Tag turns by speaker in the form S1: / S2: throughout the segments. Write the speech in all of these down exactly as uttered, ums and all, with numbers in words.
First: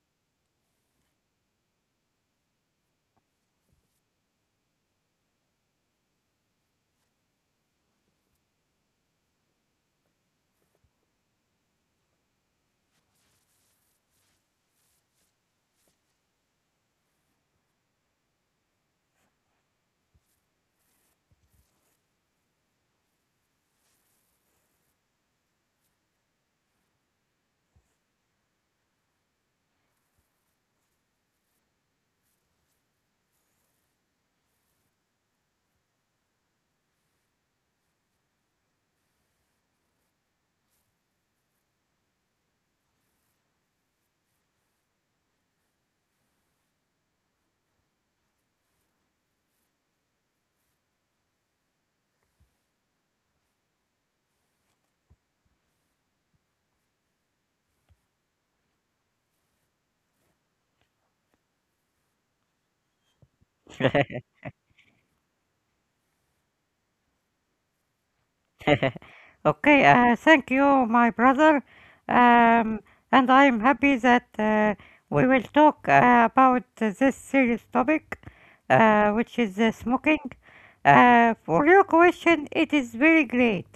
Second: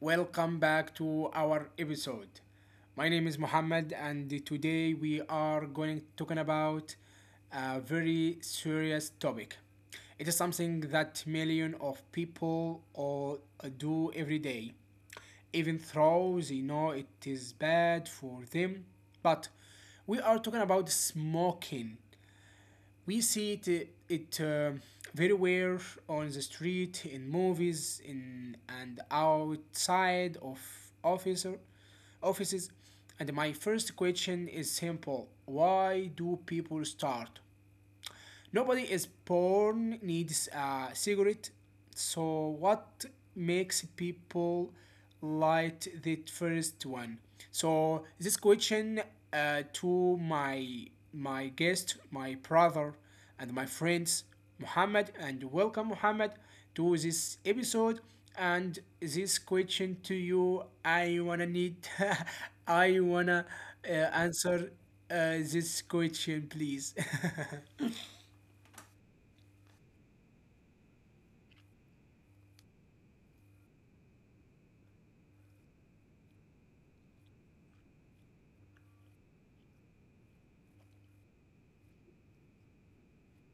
S1: Welcome back to our episode. My name is Mohammed, and today we are going talking about a very serious topic. It is something that million of people all uh, do every day, even though they know it is bad for them. But we are talking about smoking. We see it, uh, it uh, very well on the street, in movies, in and outside of officer offices. And my first question is simple: why do people start? Nobody is born needs a cigarette. So what makes people light the first one? So this question, uh, to my my guest, my brother, and my friends, Muhammad, and welcome Muhammad to this episode. And this question to you, I wanna need, I wanna uh, answer uh, this question, please.
S2: Okay, uh, thank you, my brother. Um, and I'm happy that uh, we will talk uh, about this serious topic, uh, which is uh, smoking. Uh, for your question, it is very great.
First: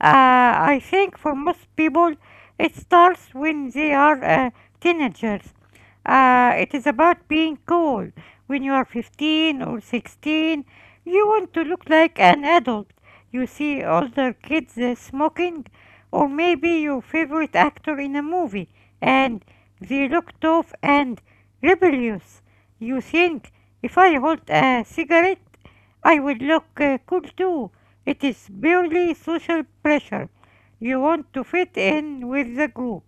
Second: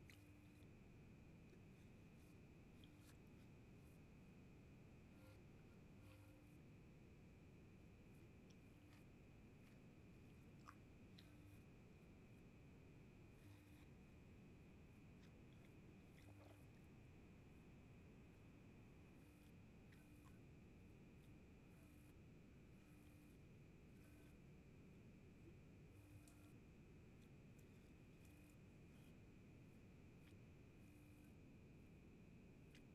S2: Uh, I think for most people, it starts when they are uh, teenagers. Uh, it is about being cool. When you are fifteen or sixteen, you want to look like an adult. You see older kids uh, smoking, or maybe your favorite actor in a movie, and they look tough and rebellious. You think if I hold a cigarette, I would look uh, cool too. It is purely social pressure. You want to fit in with the group.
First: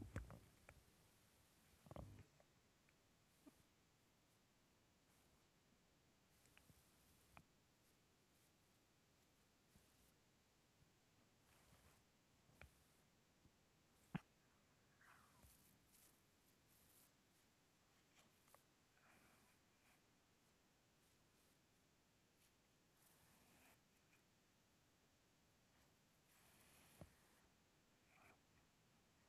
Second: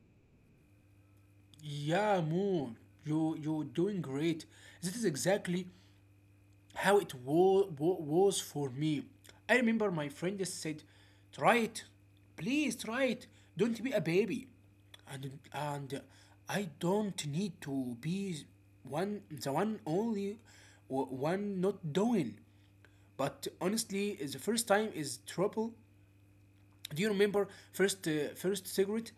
S1: Yeah, Moon, you you're doing great. This is exactly how it wa- wa- was for me. I remember my friend said, "Try it, please try it. Don't be a baby," and and I don't need to be one the one only w- one not doing. But honestly, the first time is trouble. Do you remember first uh, first cigarette?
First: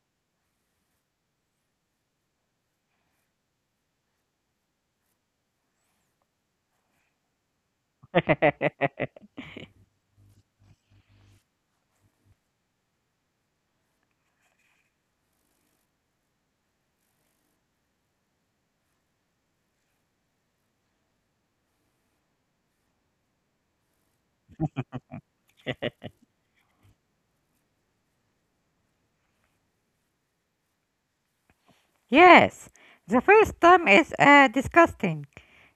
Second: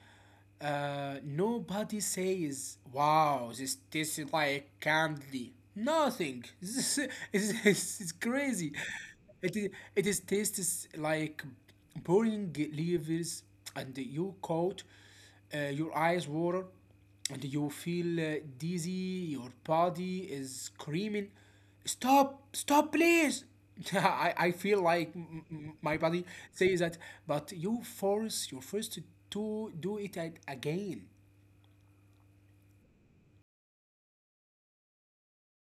S1: Uh, nobody says, "Wow, this tastes like candy." Nothing. This is it's, it's crazy. It is, it is tastes like burning leaves, and you caught uh, your eyes water and you feel uh, dizzy, your body is screaming, stop, stop, please. I, I feel like m- m- my body says that, but you force your first to do it a- again.
S2: Yes, the first time is uh, disgusting.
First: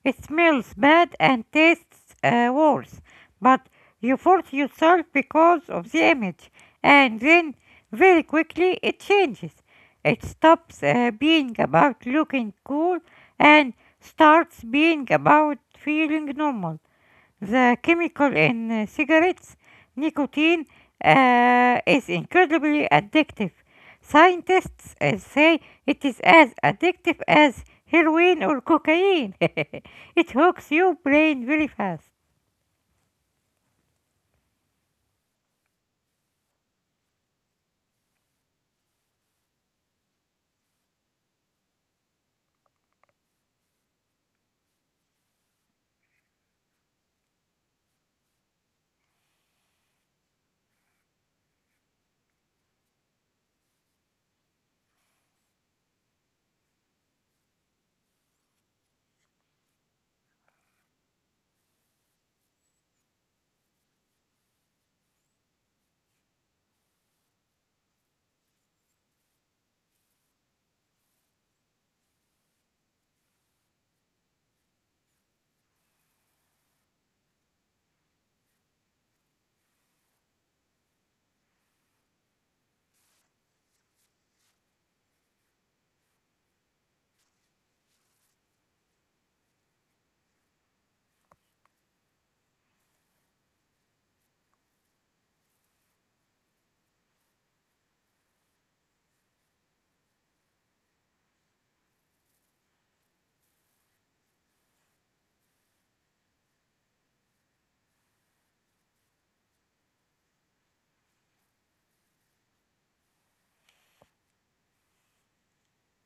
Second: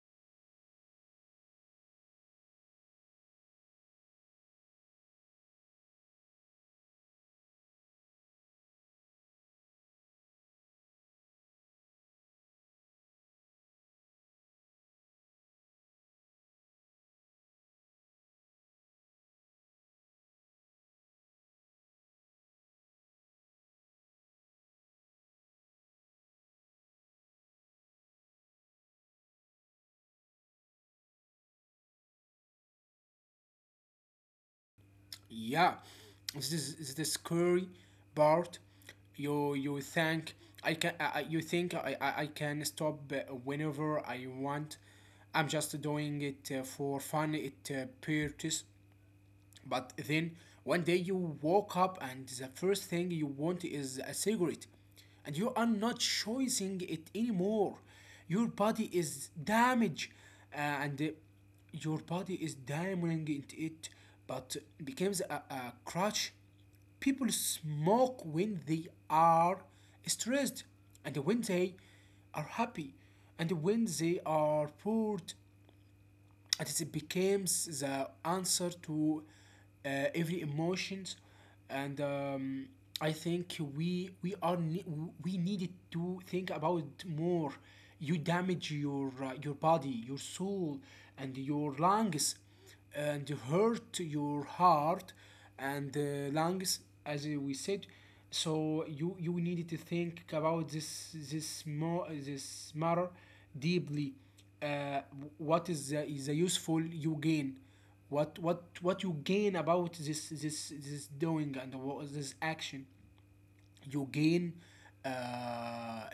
S2: It smells bad and tastes uh, worse, but you force yourself because of the image, and then very quickly it changes. It stops uh, being about looking cool and starts being about feeling normal. The chemical in uh, cigarettes, nicotine, uh, is incredibly addictive. Scientists uh, say it is as addictive as heroin or cocaine. It hooks your brain very fast.
S1: Yeah, this is, this is the scary part. You you think I can I, I- you think I, I, I can stop uh, whenever I want. I'm just doing it uh, for fun. It uh, purchase. But then one day you woke up and the first thing you want is a cigarette. And you are not choosing it anymore. Your body is damaged uh, and uh, your body is damaging it, it, but becomes a, a crutch. People smoke when they are stressed, and when they are happy, and when they are bored, and it becomes the answer to uh, every emotions. And um, I think we we are ne- we needed to think about more. You damage your uh, your body, your soul, and your lungs, and hurt your heart and uh, lungs, as we said. So you you need to think about this this more this matter deeply. uh, what is the, is the useful you gain? what what what you gain about this this this doing, and what this action you gain? uh, uh,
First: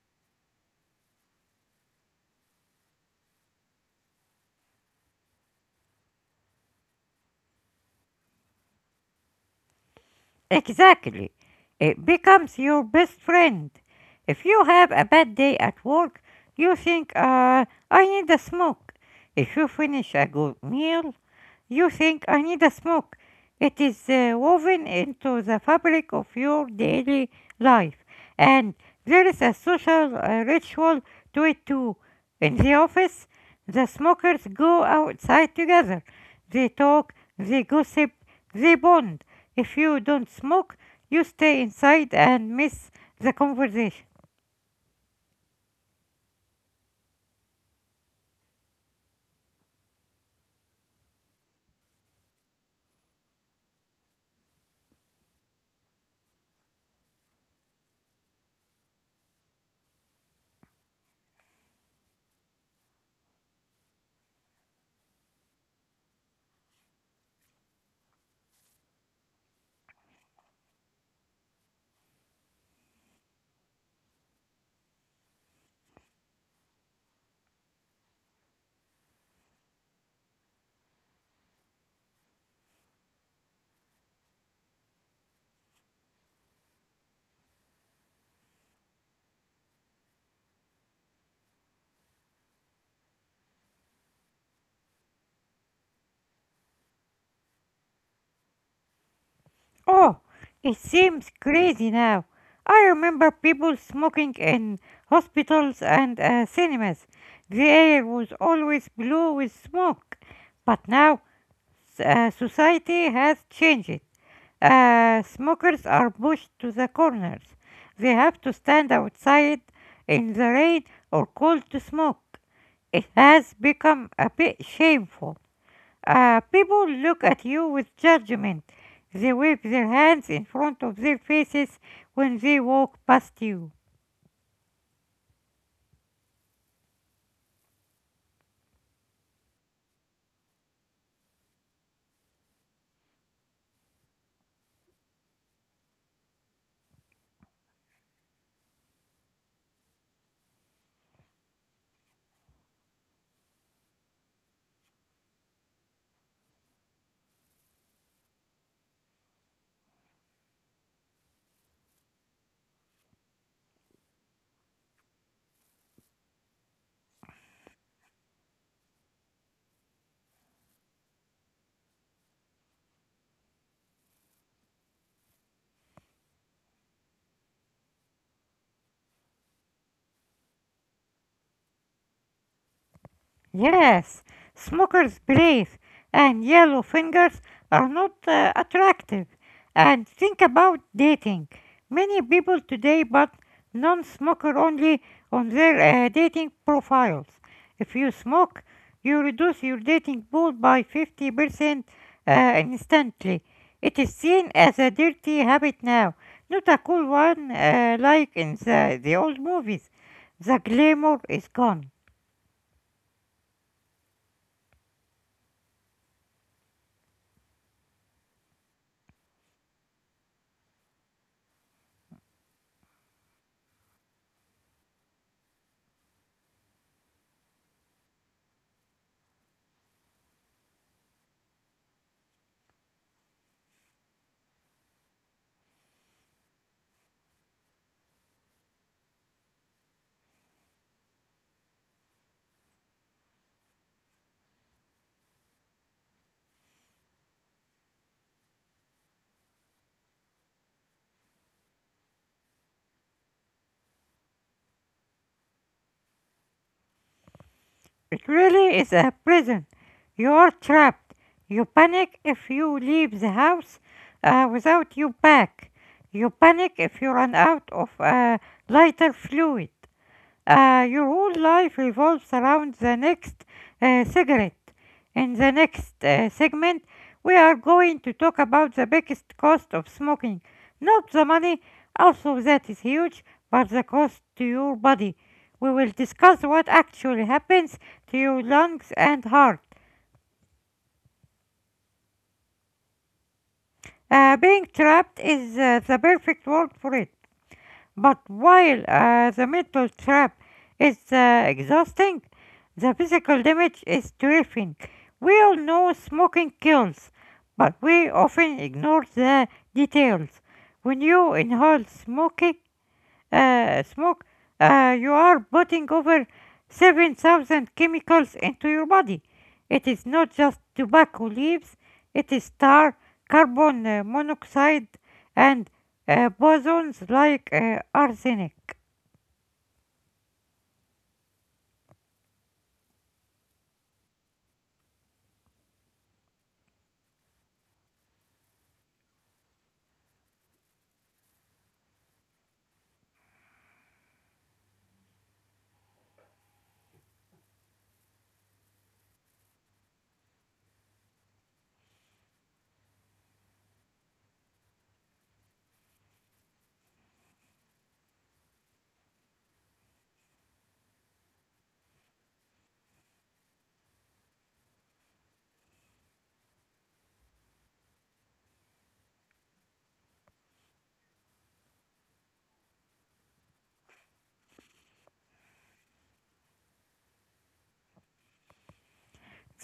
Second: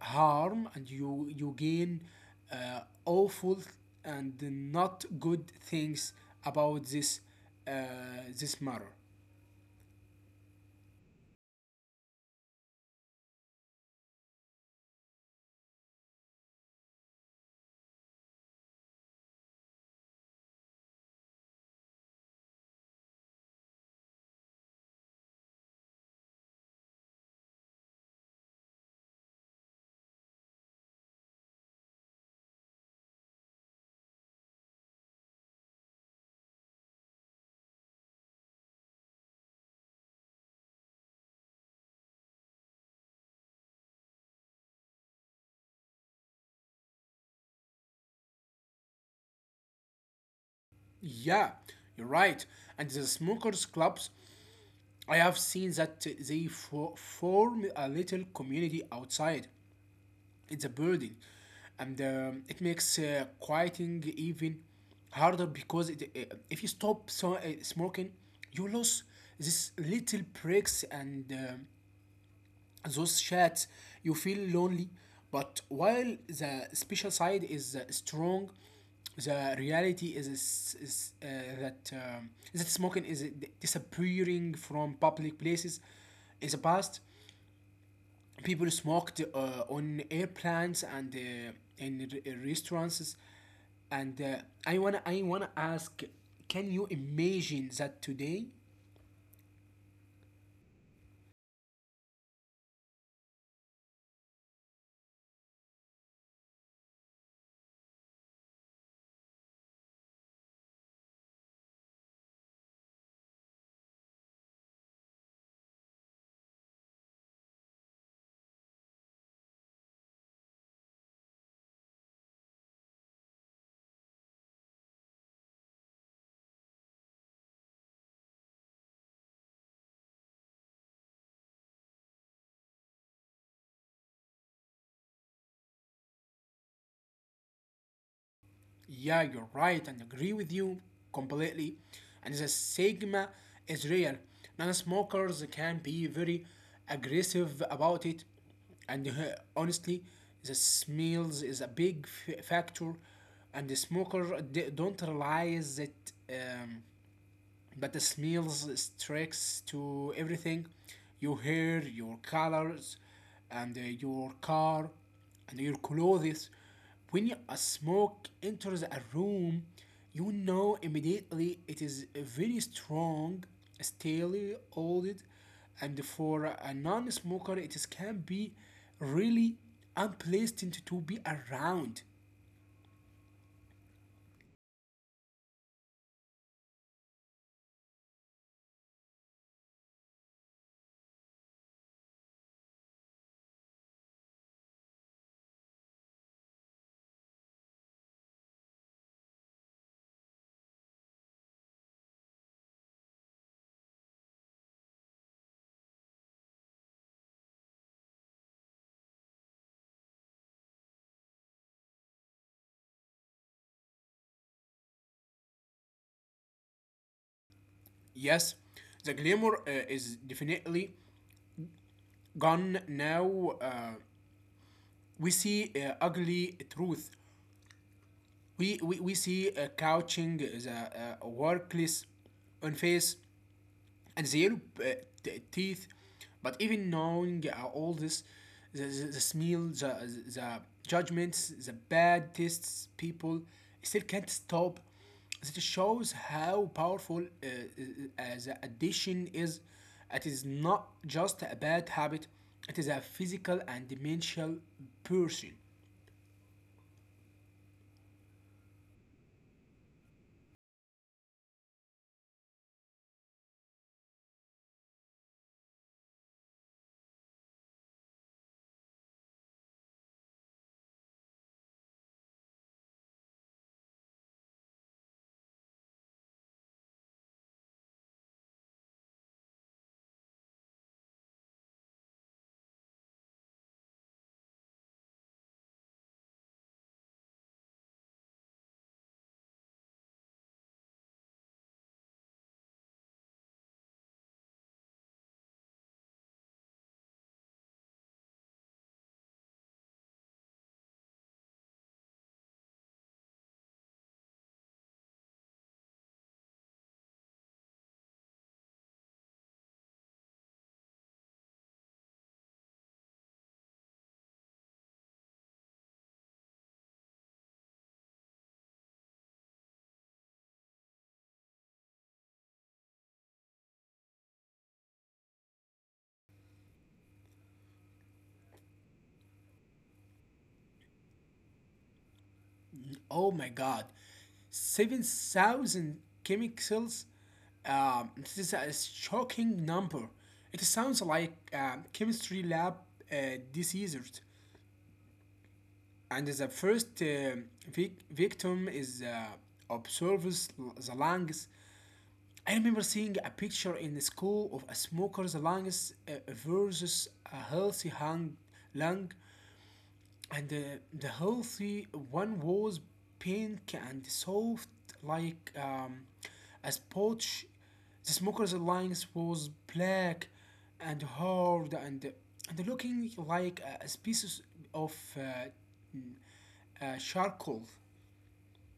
S1: harm, and you you gain uh, awful and not good things about this uh, this matter.
S2: Exactly. It becomes your best friend. If you have a bad day at work, you think, uh, I need a smoke. If you finish a good meal, you think I need a smock. It is uh, woven into the fabric of your daily life. And there is a social uh, ritual to it too. In the office, the smokers go outside together. They talk, they gossip, they bond. If you don't smoke, you stay inside and miss the conversation.
S1: Yeah, you're right. And the smokers clubs, I have seen that they fo- form a little community outside. It's a burden, and um, it makes uh, quieting even harder because it, uh, if you stop so, uh, smoking you lose these little breaks, and um, those chats, you feel lonely. But while the special side is uh, strong, the reality is, is, is, uh, that um, that smoking is uh, d- disappearing from public places. In the past, people smoked uh, on airplanes and uh, in r- uh, restaurants, and uh, i want to I want to ask, can you imagine that today?
S2: Oh, it seems crazy now. I remember people smoking in hospitals and uh, cinemas. The air was always blue with smoke. But now s- uh, society has changed. Uh, smokers are pushed to the corners. They have to stand outside in the rain or cold to smoke. It has become a bit shameful. Uh, people look at you with judgment. They wave their hands in front of their faces when they walk past you.
S1: Yeah, you're right, and agree with you completely. And the stigma is real. Non-smokers can be very aggressive about it, and uh, honestly, the smells is a big f- factor, and the smoker d- don't realize it, um, but the smells, tricks to everything: your hair, your colors, and uh, your car, and your clothes. When you- a smoke enters a room, you know immediately it is a very strong, steely, old, and for a non-smoker, it is, can be really unpleasant to be around.
S2: Yes, smoker's grace and yellow fingers are not uh, attractive. And think about dating. Many people today put non smoker only on their uh, dating profiles. If you smoke, you reduce your dating pool by fifty percent uh, instantly. It is seen as a dirty habit now, not a cool one uh, like in the, the old movies. The glamour is gone.
S1: Yes, the glamour uh, is definitely gone now. Uh, we see uh, ugly truth. We, we, we see uh, couching, the uh, workless on face, and the yellow uh, t- teeth. But even knowing uh, all this, the, the, the smell, the, the judgments, the bad tastes, people still can't stop. It shows how powerful uh, uh, uh, the addiction is. It is not just a bad habit, it is a physical and mental person.
S2: It really is a prison. You are trapped. You panic if you leave the house uh, without your pack. You panic if you run out of uh, lighter fluid. Uh, your whole life revolves around the next uh, cigarette. In the next uh, segment, we are going to talk about the biggest cost of smoking. Not the money, also that is huge, but the cost to your body. We will discuss what actually happens to your lungs and heart. Uh, being trapped is uh, the perfect word for it. But while uh, the mental trap is uh, exhausting, the physical damage is terrifying. We all know smoking kills, but we often ignore the details. When you inhale smoky uh, smoke, uh, you are putting over seven thousand chemicals into your body. It is not just tobacco leaves, it is tar, carbon uh, monoxide, and uh, bosons like uh, arsenic.
S1: Oh my god, seven thousand chemicals. Um, this is a shocking number. It sounds like a chemistry lab uh, diseased, and the first uh, vic- victim is uh, observes the lungs. I remember seeing a picture in the school of a smoker's lungs uh, versus a healthy hung lung. and uh, the healthy one was pink and soft like um, a sponge. The smoker's lines was black and hard and and looking like a species of uh, uh, charcoal.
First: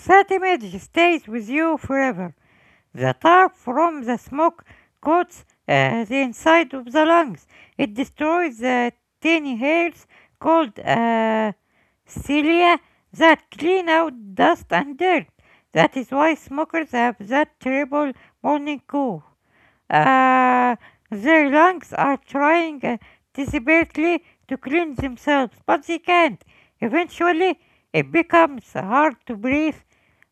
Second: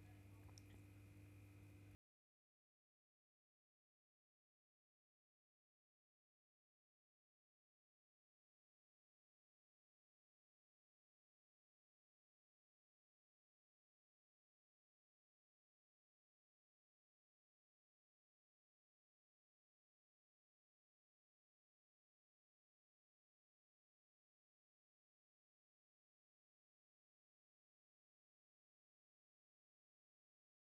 S2: That image stays with you forever. The tar from the smoke coats uh, the inside of the lungs. It destroys the tiny hairs called uh, cilia that clean out dust and dirt. That is why smokers have that terrible morning cough. Uh, their lungs are trying uh, desperately to clean themselves, but they can't. Eventually, it becomes hard to breathe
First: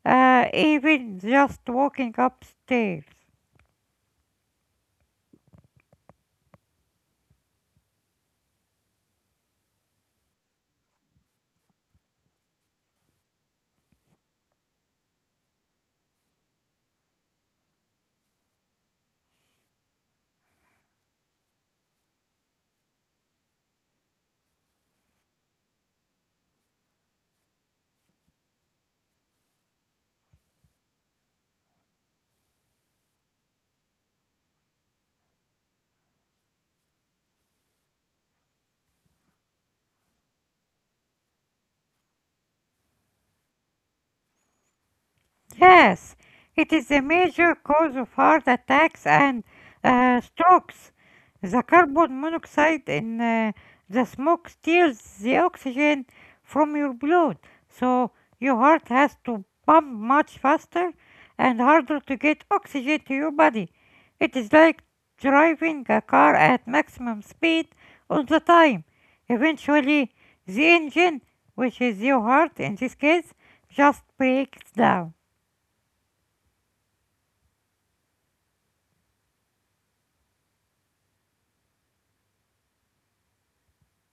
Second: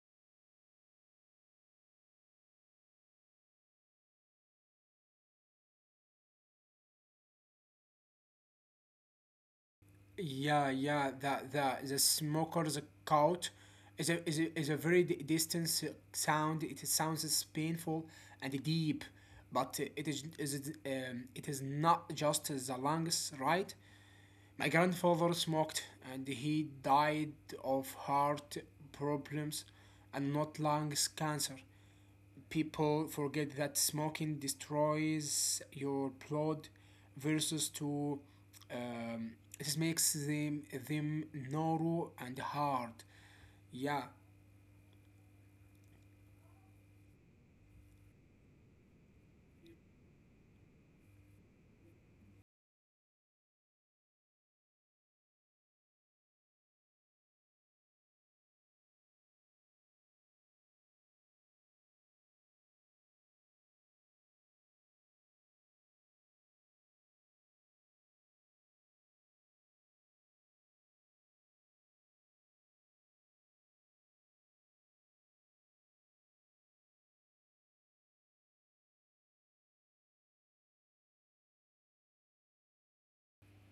S2: uh, even just walking upstairs.
S1: Yeah, yeah, that the the smoker's coat is a is a, is a very d- distant s- sound. It sounds as painful and deep, but uh, it is is it, um, it is not just the lungs, right? My grandfather smoked, and he died of heart problems and not lungs cancer. People forget that smoking destroys your blood versus to um, this makes them them narrow and hard, yeah.
S2: Yes, it is a major cause of heart attacks and uh, strokes. The carbon monoxide in uh, the smoke steals the oxygen from your blood, so your heart has to pump much faster and harder to get oxygen to your body. It is like driving a car at maximum speed all the time. Eventually, the engine, which is your heart in this case, just breaks down.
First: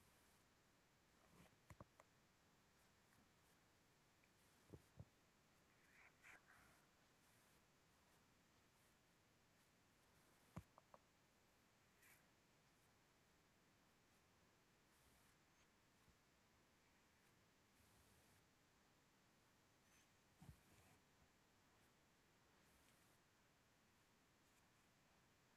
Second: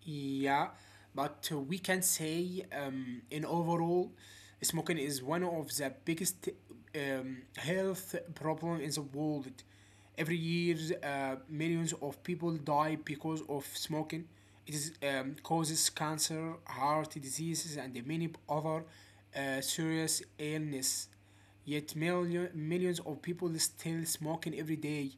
S1: Yeah, but we can say um, in overall, smoking is one of the biggest um, health problem in the world. Every year, uh, millions of people die because of smoking. It is, um, causes cancer, heart diseases, and many other uh, serious illness. Yet million, millions of people still smoking every day.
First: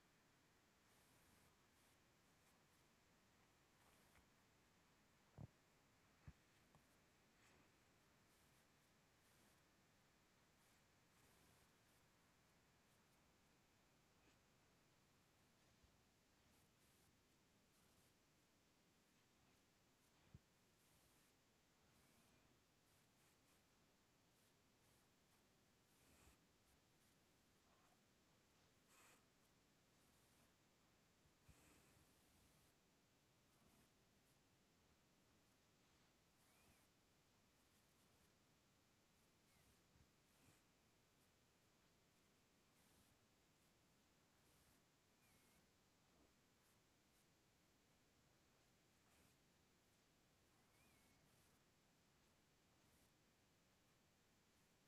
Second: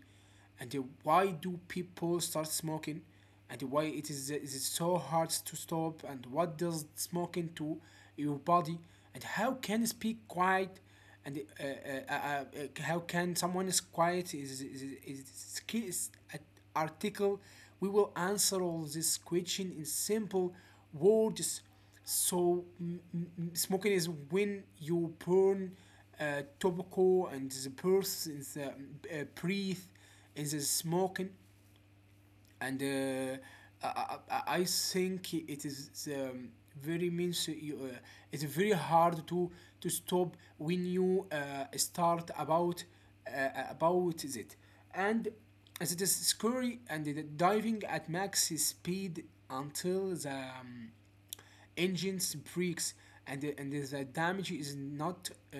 S1: And why do people start smoking, and why it is, it is so hard to stop, and what does smoking to your body, and how can speak quiet, and uh, uh, uh, uh, uh, how can someone is quiet is is, is, is, key- an article. We will answer all this question in simple words. So m- m- smoking is when you burn uh, tobacco, and the person's uh, uh, breath is the smoking, and uh, I, I, I I think it is um, very means you, uh, it's very hard to to stop when you uh, start about uh, about it, and as it is scary and diving at max speed until the um, engines breaks. And the, and the damage is not uh,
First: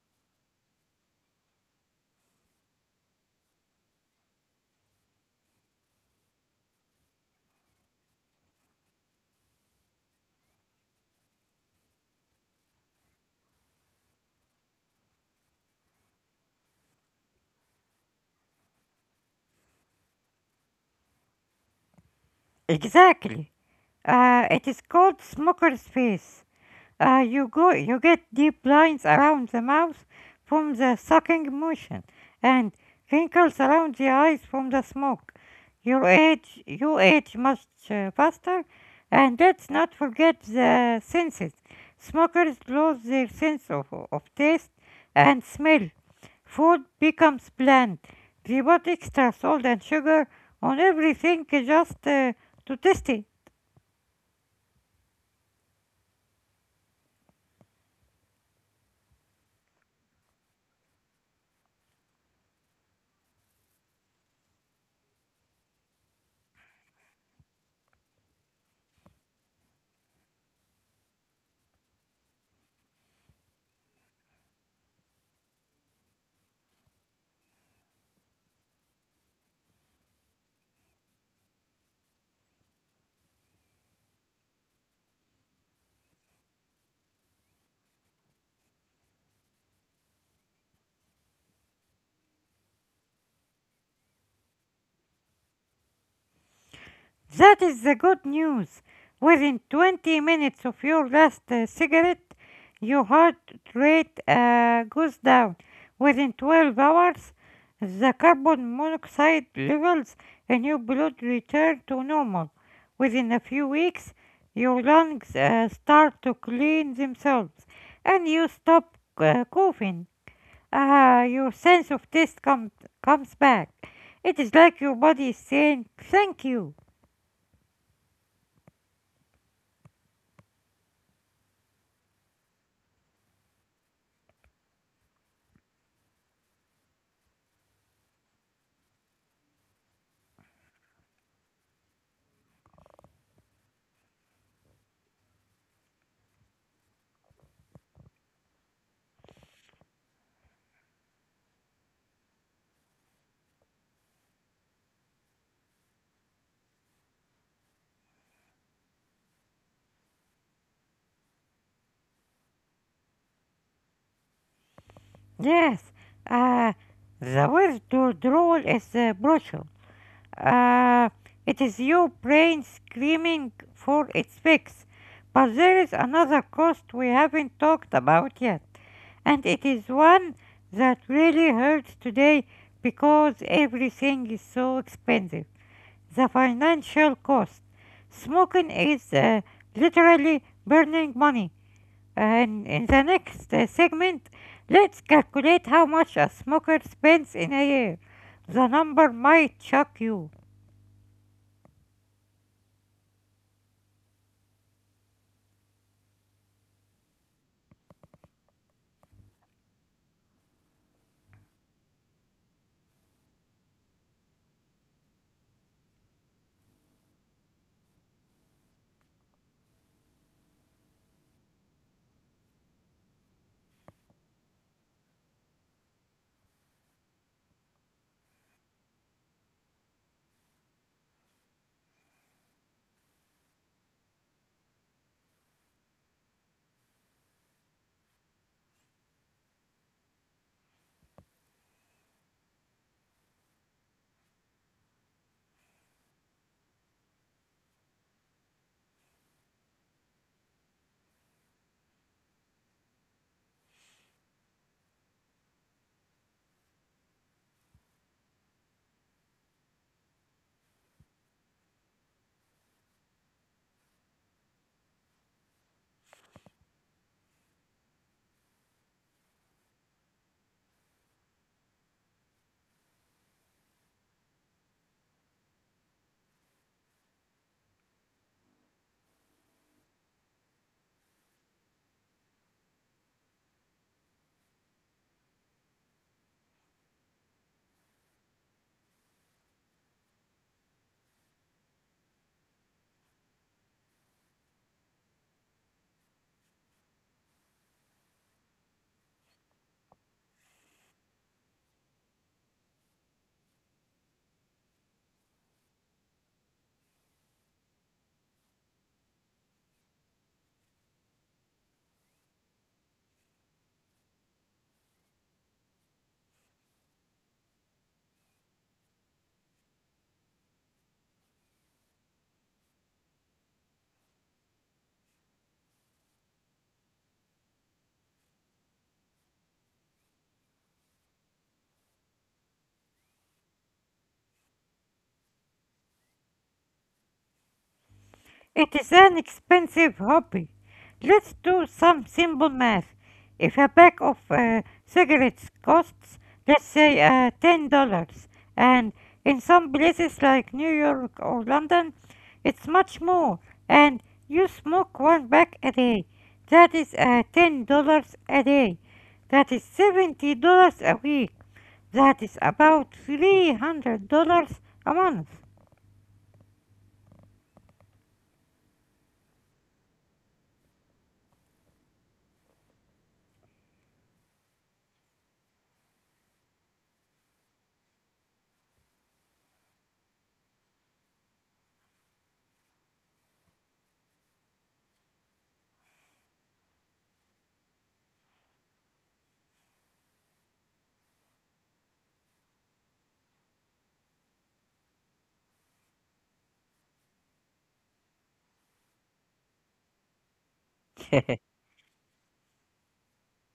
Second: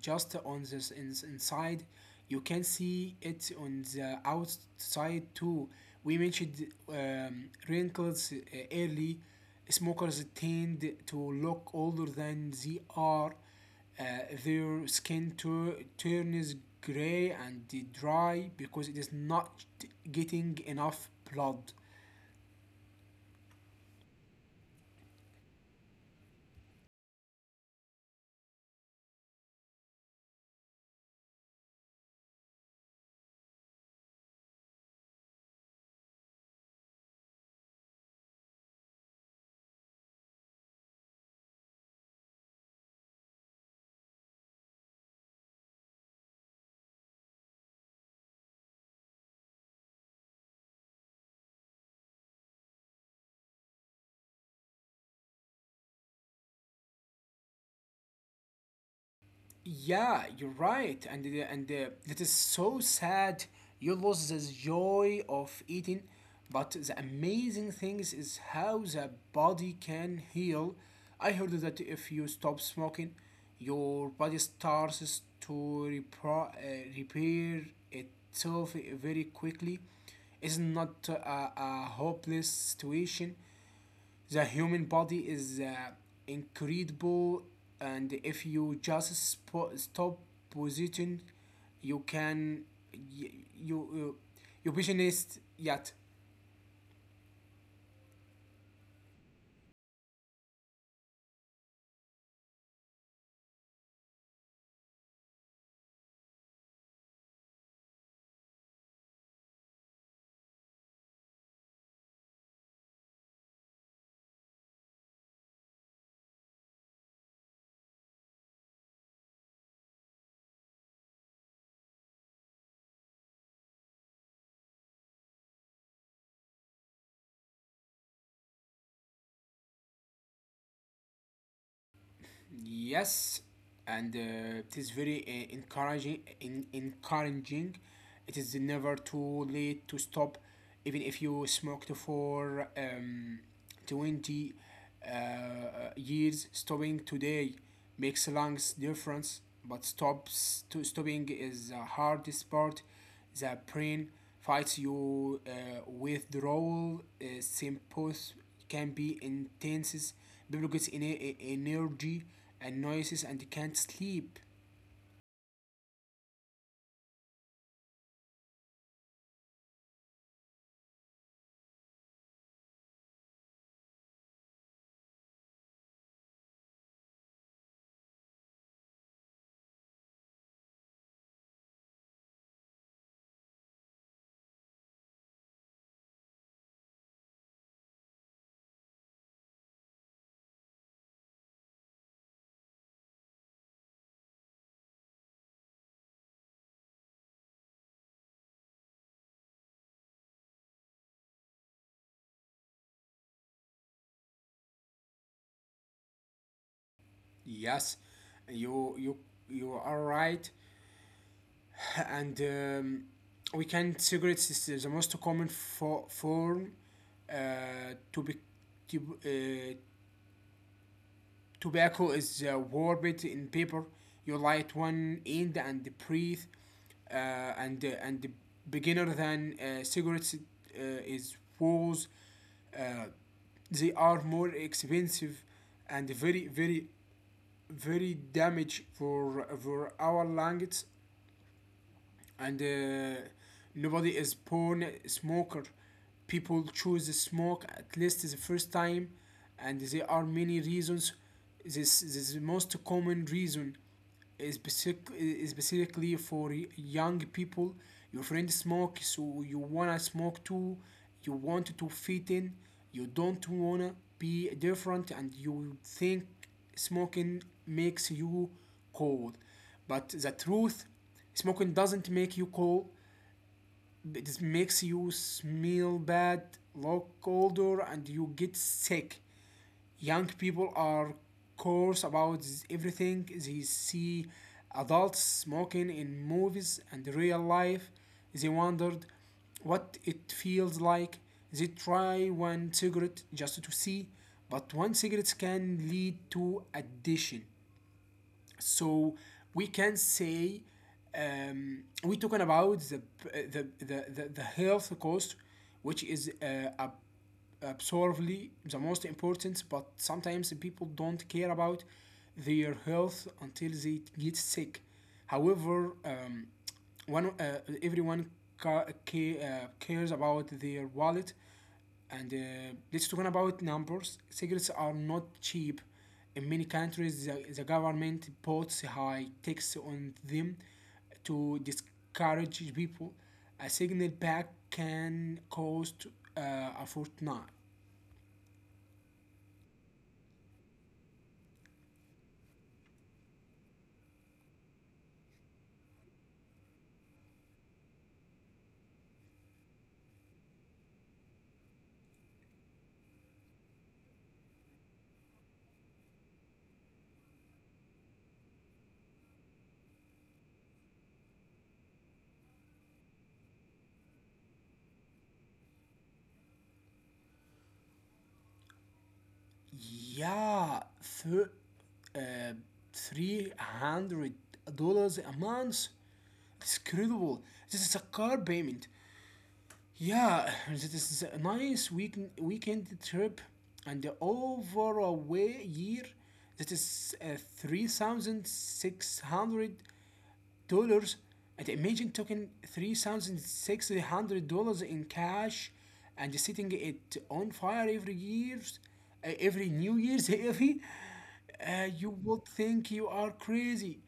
S1: just on this in, inside. You can see it on the outside too. We mentioned um, wrinkles uh, early. Smokers tend to look older than they are. uh, their skin turns gray and dry because it is not getting enough blood.
S2: Exactly. Uh, it is called smoker space. Uh, you go, you get deep lines around the mouth from the sucking motion, and wrinkles around the eyes from the smoke. You age, you age much uh, faster, and let's not forget the senses. Smokers lose their sense of, of taste and smell. Food becomes bland. They put extra salt and sugar on everything just uh, to taste it.
S1: Yeah, you're right, and the- and uh, that is so sad. You lost the joy of eating, but the amazing things is how the body can heal. I heard that if you stop smoking, your body starts to repro- uh, repair itself very quickly. It's not a, a hopeless situation. The human body is uh, incredible, and if you just spo- stop position, you can you you, you visionist yet.
S2: That is the good news. Within twenty minutes of your last uh, cigarette, your heart rate uh, goes down. Within twelve hours, the carbon monoxide levels in your blood return to normal. Within a few weeks, your lungs uh, start to clean themselves and you stop uh, coughing. Ah, your sense of taste comes comes back. It is like your body is saying thank you.
S1: Yes, and uh, it is very uh, encouraging. In- encouraging, it is never too late to stop, even if you smoked for um, twenty uh, years. Stopping today makes a long difference, but stops to stopping is the hardest part. The brain fights you uh, withdrawal uh, symptoms can be intense. People get ener- energy and noises and can't sleep.
S2: Yes, uh, the word to drawl is uh, brutal. Uh, it is your brain screaming for its fix. But there is another cost we haven't talked about yet, and it is one that really hurts today because everything is so expensive. The financial cost. Smoking is uh, literally burning money. And in the next uh, segment, let's calculate how much a smoker spends in a year. The number might shock you.
S1: Yes, you you you are right, and um, we can cigarettes is the most common for form uh, to be to, uh, tobacco is uh, warped in paper. You light one end and breathe, uh, and uh, and beginner than uh, cigarettes uh, is walls. Uh, they are more expensive and very very very damage for for our lungs, and uh, nobody is porn smoker. People choose to smoke at least the first time, and there are many reasons. This, this is the most common reason specific, uh, specifically for young people. Your friend smokes, so you wanna smoke too. You want to fit in. You don't wanna be different, and you think smoking makes you cold. But the truth, smoking doesn't make you cold. It makes you smell bad, look older, and you get sick. Young people are coarse about everything they see: adults smoking in movies and real life. They wondered what it feels like. They try one cigarette just to see, but one cigarette can lead to addiction. So we can say um, we're talking about the the, the, the, the health cost, which is uh, absolutely the most important, but sometimes people don't care about their health until they get sick. However, um, one uh, everyone ca- ca- uh, cares about their wallet, and uh, let's talk about numbers. Cigarettes are not cheap. In many countries, the, the government puts high tax on them to discourage people. A signal pack can cost uh, a fortnight.
S2: It is an expensive hobby. Let's do some simple math. If a pack of uh, cigarettes costs, let's say, uh, ten dollars and in some places like New York or London, it's much more, and you smoke one pack a day. That is uh, ten dollars a day. That is seventy dollars a week. That is about three hundred dollars a month.
S1: Yeah, thir- uh, three hundred dollars a month. It's incredible. This is a car payment. Yeah, it is a nice week weekend trip, and the overall way year that is uh, three thousand six hundred dollars. And imagine taking three thousand six hundred dollars in cash and setting it on fire every year's uh, every New Year's Eve. Uh, you would think you are crazy,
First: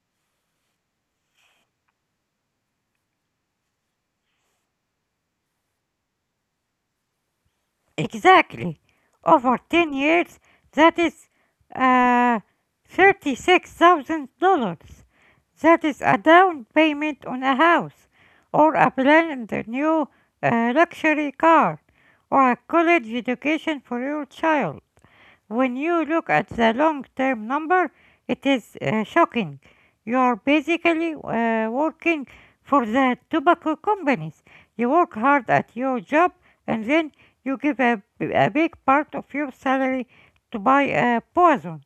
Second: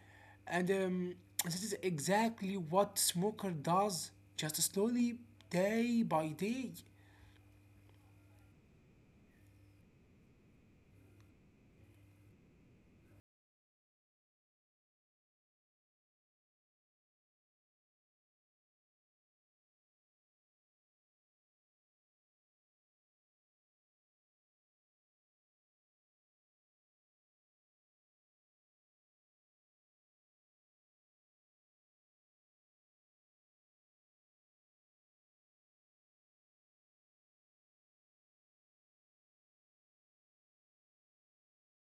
S1: and um, this is exactly what smoker does, just slowly, day by day.
S2: Exactly. Over ten years, that is uh, thirty-six thousand dollars. That is a down payment on a house, or a brand new uh, luxury car, or a college education for your child. When you look at the long term number, it is uh, shocking. You are basically uh, working for the tobacco companies. You work hard at your job and then you give a, a big part of your salary to buy a poison.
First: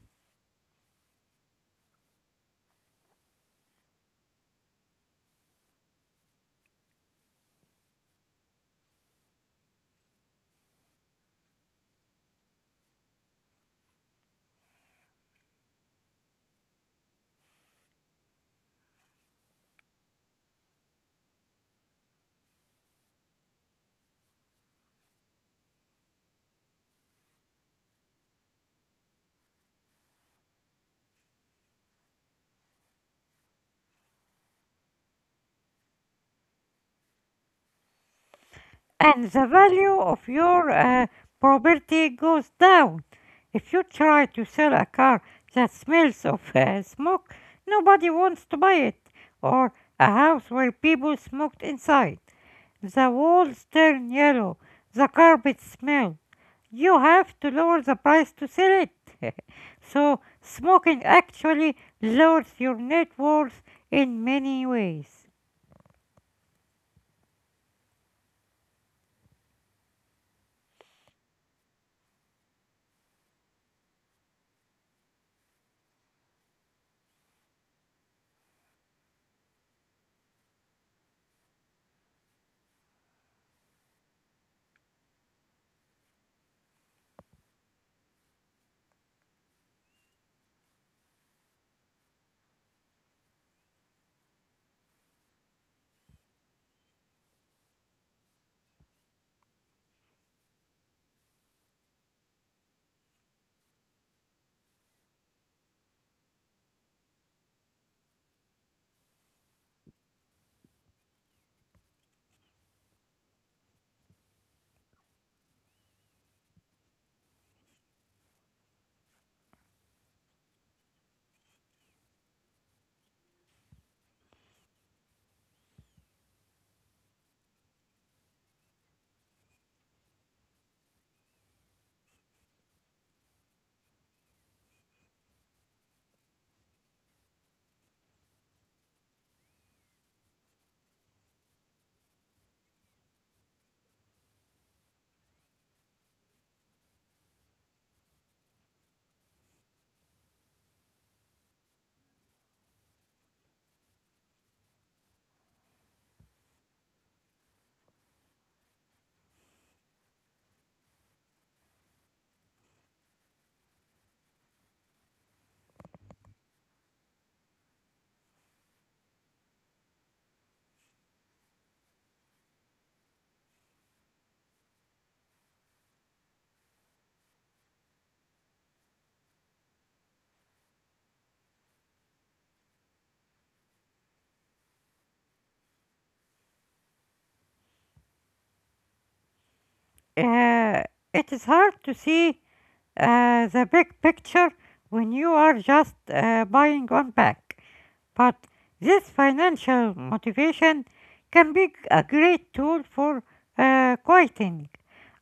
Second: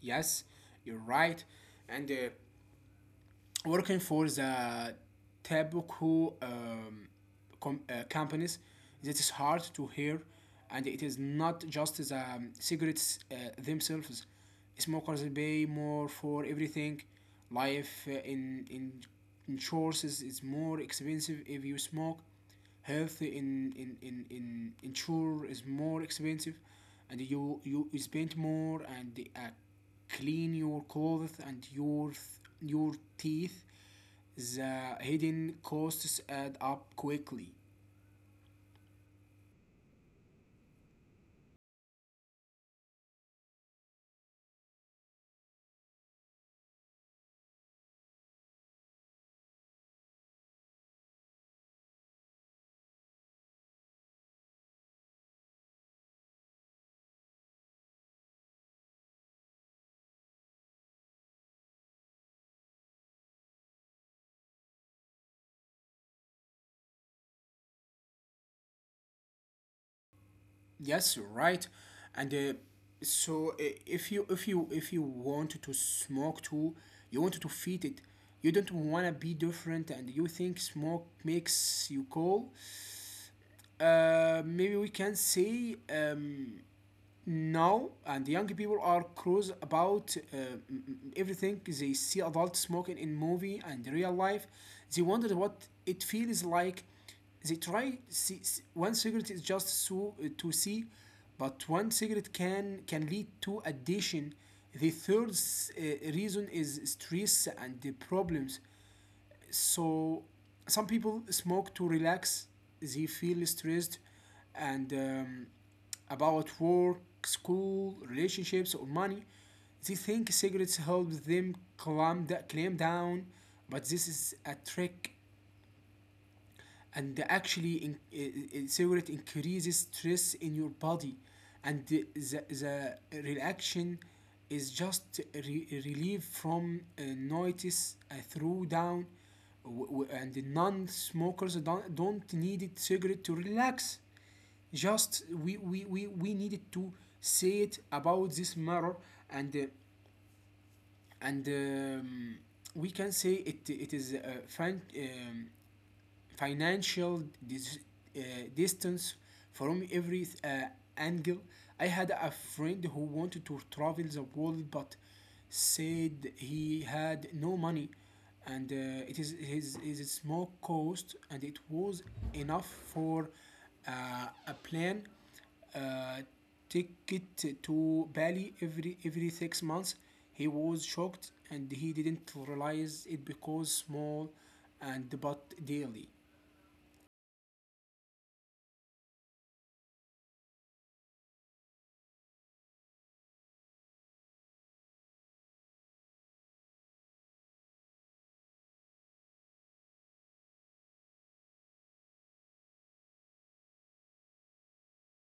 S1: Yes, you're right, and. Uh, working for the tobacco um, com- uh, companies, that is hard to hear. And it is not just the um, cigarettes uh, themselves. Smokers pay more for everything. Life uh, in in insurance is more expensive if you smoke. Health in in in in insure is more expensive, and you you spend more and uh, clean your clothes and your your teeth. The hidden costs add up quickly.
S2: And the value of your uh, property goes down. If you try to sell a car that smells of uh, smoke, nobody wants to buy it, or a house where people smoked inside. The walls turn yellow. The carpets smell. You have to lower the price to sell it. So, smoking actually lowers your net worth in many ways.
S1: Yes, right. And uh, so i- if you if you if you want to smoke too, you want to feed it. You don't want to be different, and you think smoke makes you cool. Uh, maybe we can say, um, now and young people are curious about uh, everything. They see adults smoking in movie and real life. They wonder what it feels like. they try see, One cigarette is just so uh, to see, but one cigarette can can lead to addiction. The third uh, reason is stress and the problems. So some people smoke to relax. They feel stressed and um, about work, school, relationships, or money. They think cigarettes help them calm, da- calm down, but this is a trick. And actually, in, uh, uh, cigarette increases stress in your body, and the, the, the reaction is just re- relief from uh, notice uh, through down. W- w- and the non-smokers don't, don't need it cigarette to relax. Just we, we, we, we needed to say it about this matter. And uh, and um, we can say it, it is a fan, um, financial dis- uh, distance from every uh, angle. I had a friend who wanted to travel the world, but said he had no money. And uh, It is his, his small cost, and it was enough for uh, a plane uh, ticket to Bali every every six months. He was shocked, and he didn't realize it because small and but daily.
S2: Uh, it is hard to see uh, the big picture when you are just uh, buying one pack. But this financial motivation can be a great tool for uh, quieting.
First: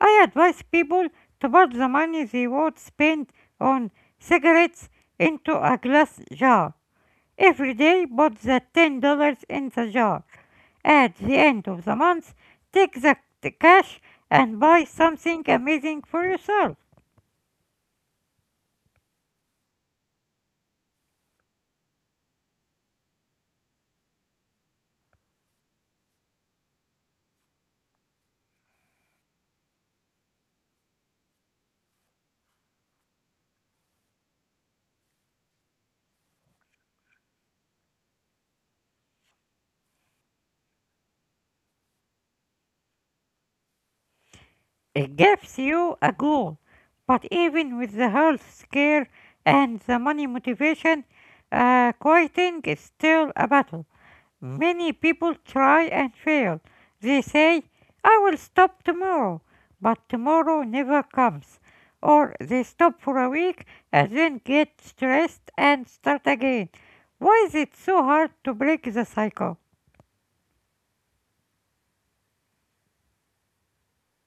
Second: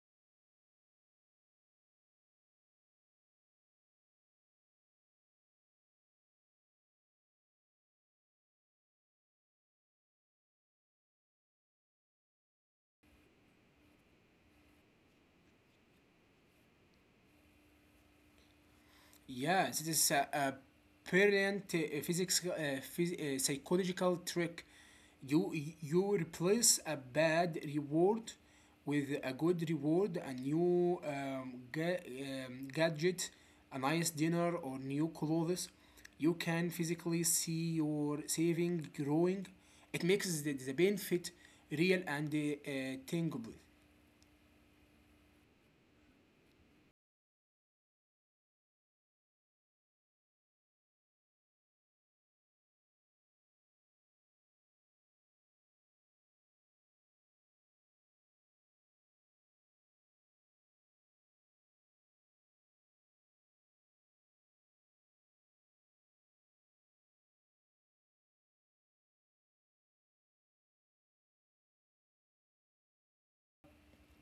S2: I advise people to put the money they would spend on cigarettes into a glass jar. Every day, put the ten dollars in the jar. At the end of the month, take the the cash and buy something amazing for yourself.
S1: Yeah, this is a, a brilliant uh, physics, uh, phys- uh, psychological trick. You you replace a bad reward with a good reward, a new um, ga- um, gadget, a nice dinner, or new clothes. You can physically see your saving growing. It makes the, the benefit real and uh, tangible.
S2: It gives you a goal. But even with the health scare and the money motivation, uh, quitting is still a battle. Many people try and fail. They say, I will stop tomorrow, but tomorrow never comes. Or they stop for a week and then get stressed and start again. Why is it so hard to break the cycle?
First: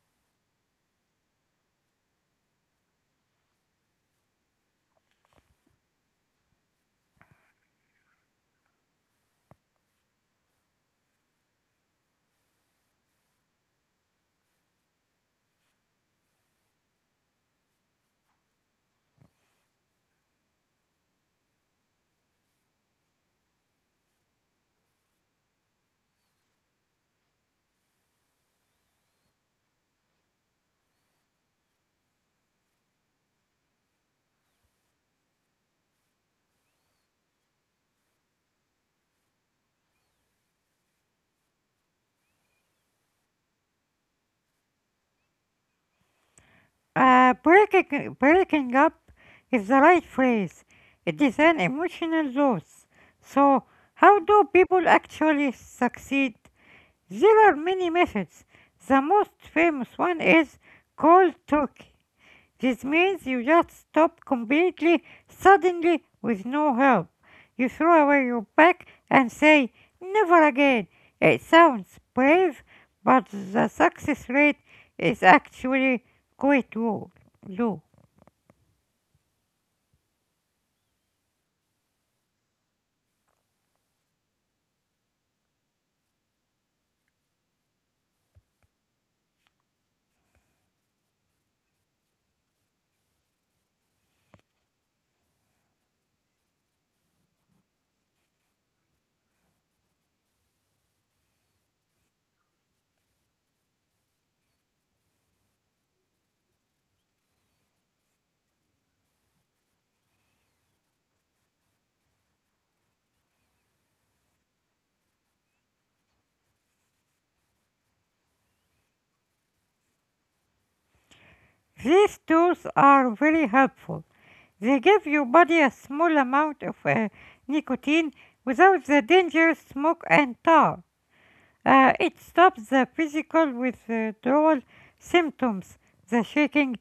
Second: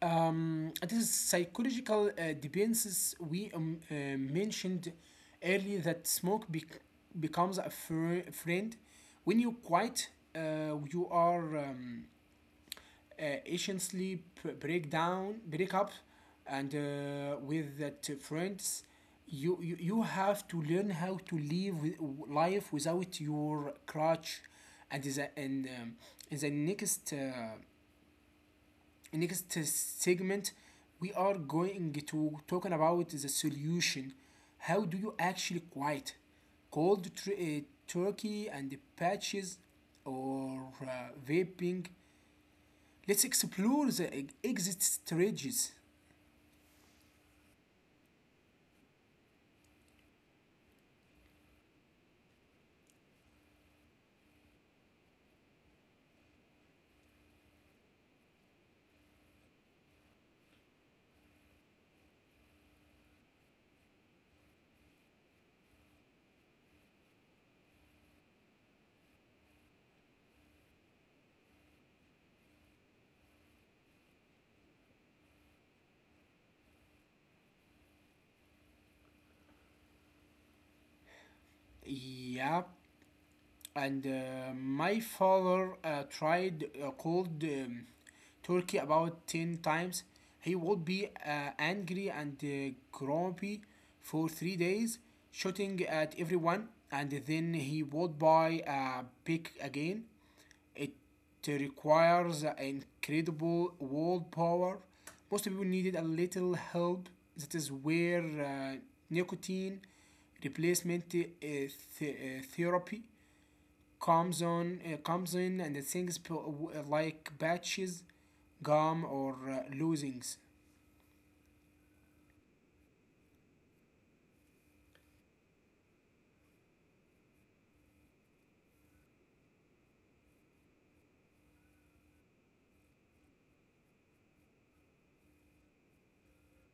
S1: Um, this psychological uh, dependencies we um, uh, mentioned earlier, that smoke bec- becomes a fr- friend. When you quit, uh, you are um, uh, essentially p- break down break up, and uh, with that uh, friends, you, you you have to learn how to live with, life without your crutch. And the and um, in the next uh, next segment, we are going to talking about the solution. How do you actually quiet cold uh, turkey and the patches, or uh, vaping? Let's explore the e- exit strategies.
S2: Uh, breaking, breaking up is the right phrase. It is an emotional loss. So, how do people actually succeed? There are many methods. The most famous one is cold turkey. This means you just stop completely, suddenly, with no help. You throw away your pack and say, never again. It sounds brave, but the success rate is actually quite low. Low.
S1: Yep. and uh, My father uh, tried uh, cold um, turkey about ten times. He would be uh, angry and uh, grumpy for three days, shooting at everyone, and then he would buy a pig again. It requires incredible willpower. Most people needed a little help. That is where uh, nicotine replacement uh, th- uh, therapy comes on uh, comes in, and things like patches, gum, or uh, losings.
S2: These tools are very helpful. They give your body a small amount of uh, nicotine without the dangerous smoke and tar. Uh, it stops the physical withdrawal symptoms, the shaking,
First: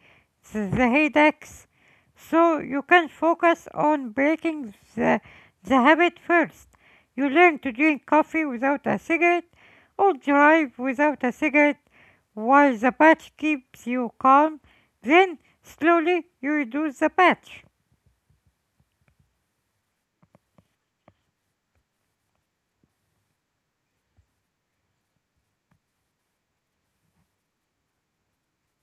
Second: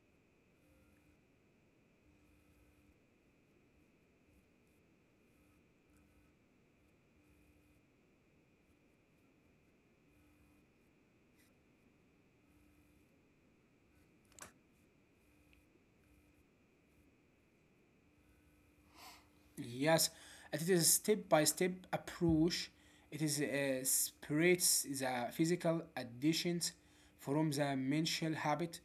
S2: the, the headaches, so you can focus on breaking the, the habit first. You learn to drink coffee without a cigarette or drive without a cigarette while the patch keeps you calm, then slowly you reduce the patch.
S1: Yes, it is a step-by-step approach. It is uh, separates the physical additions from the mental habit.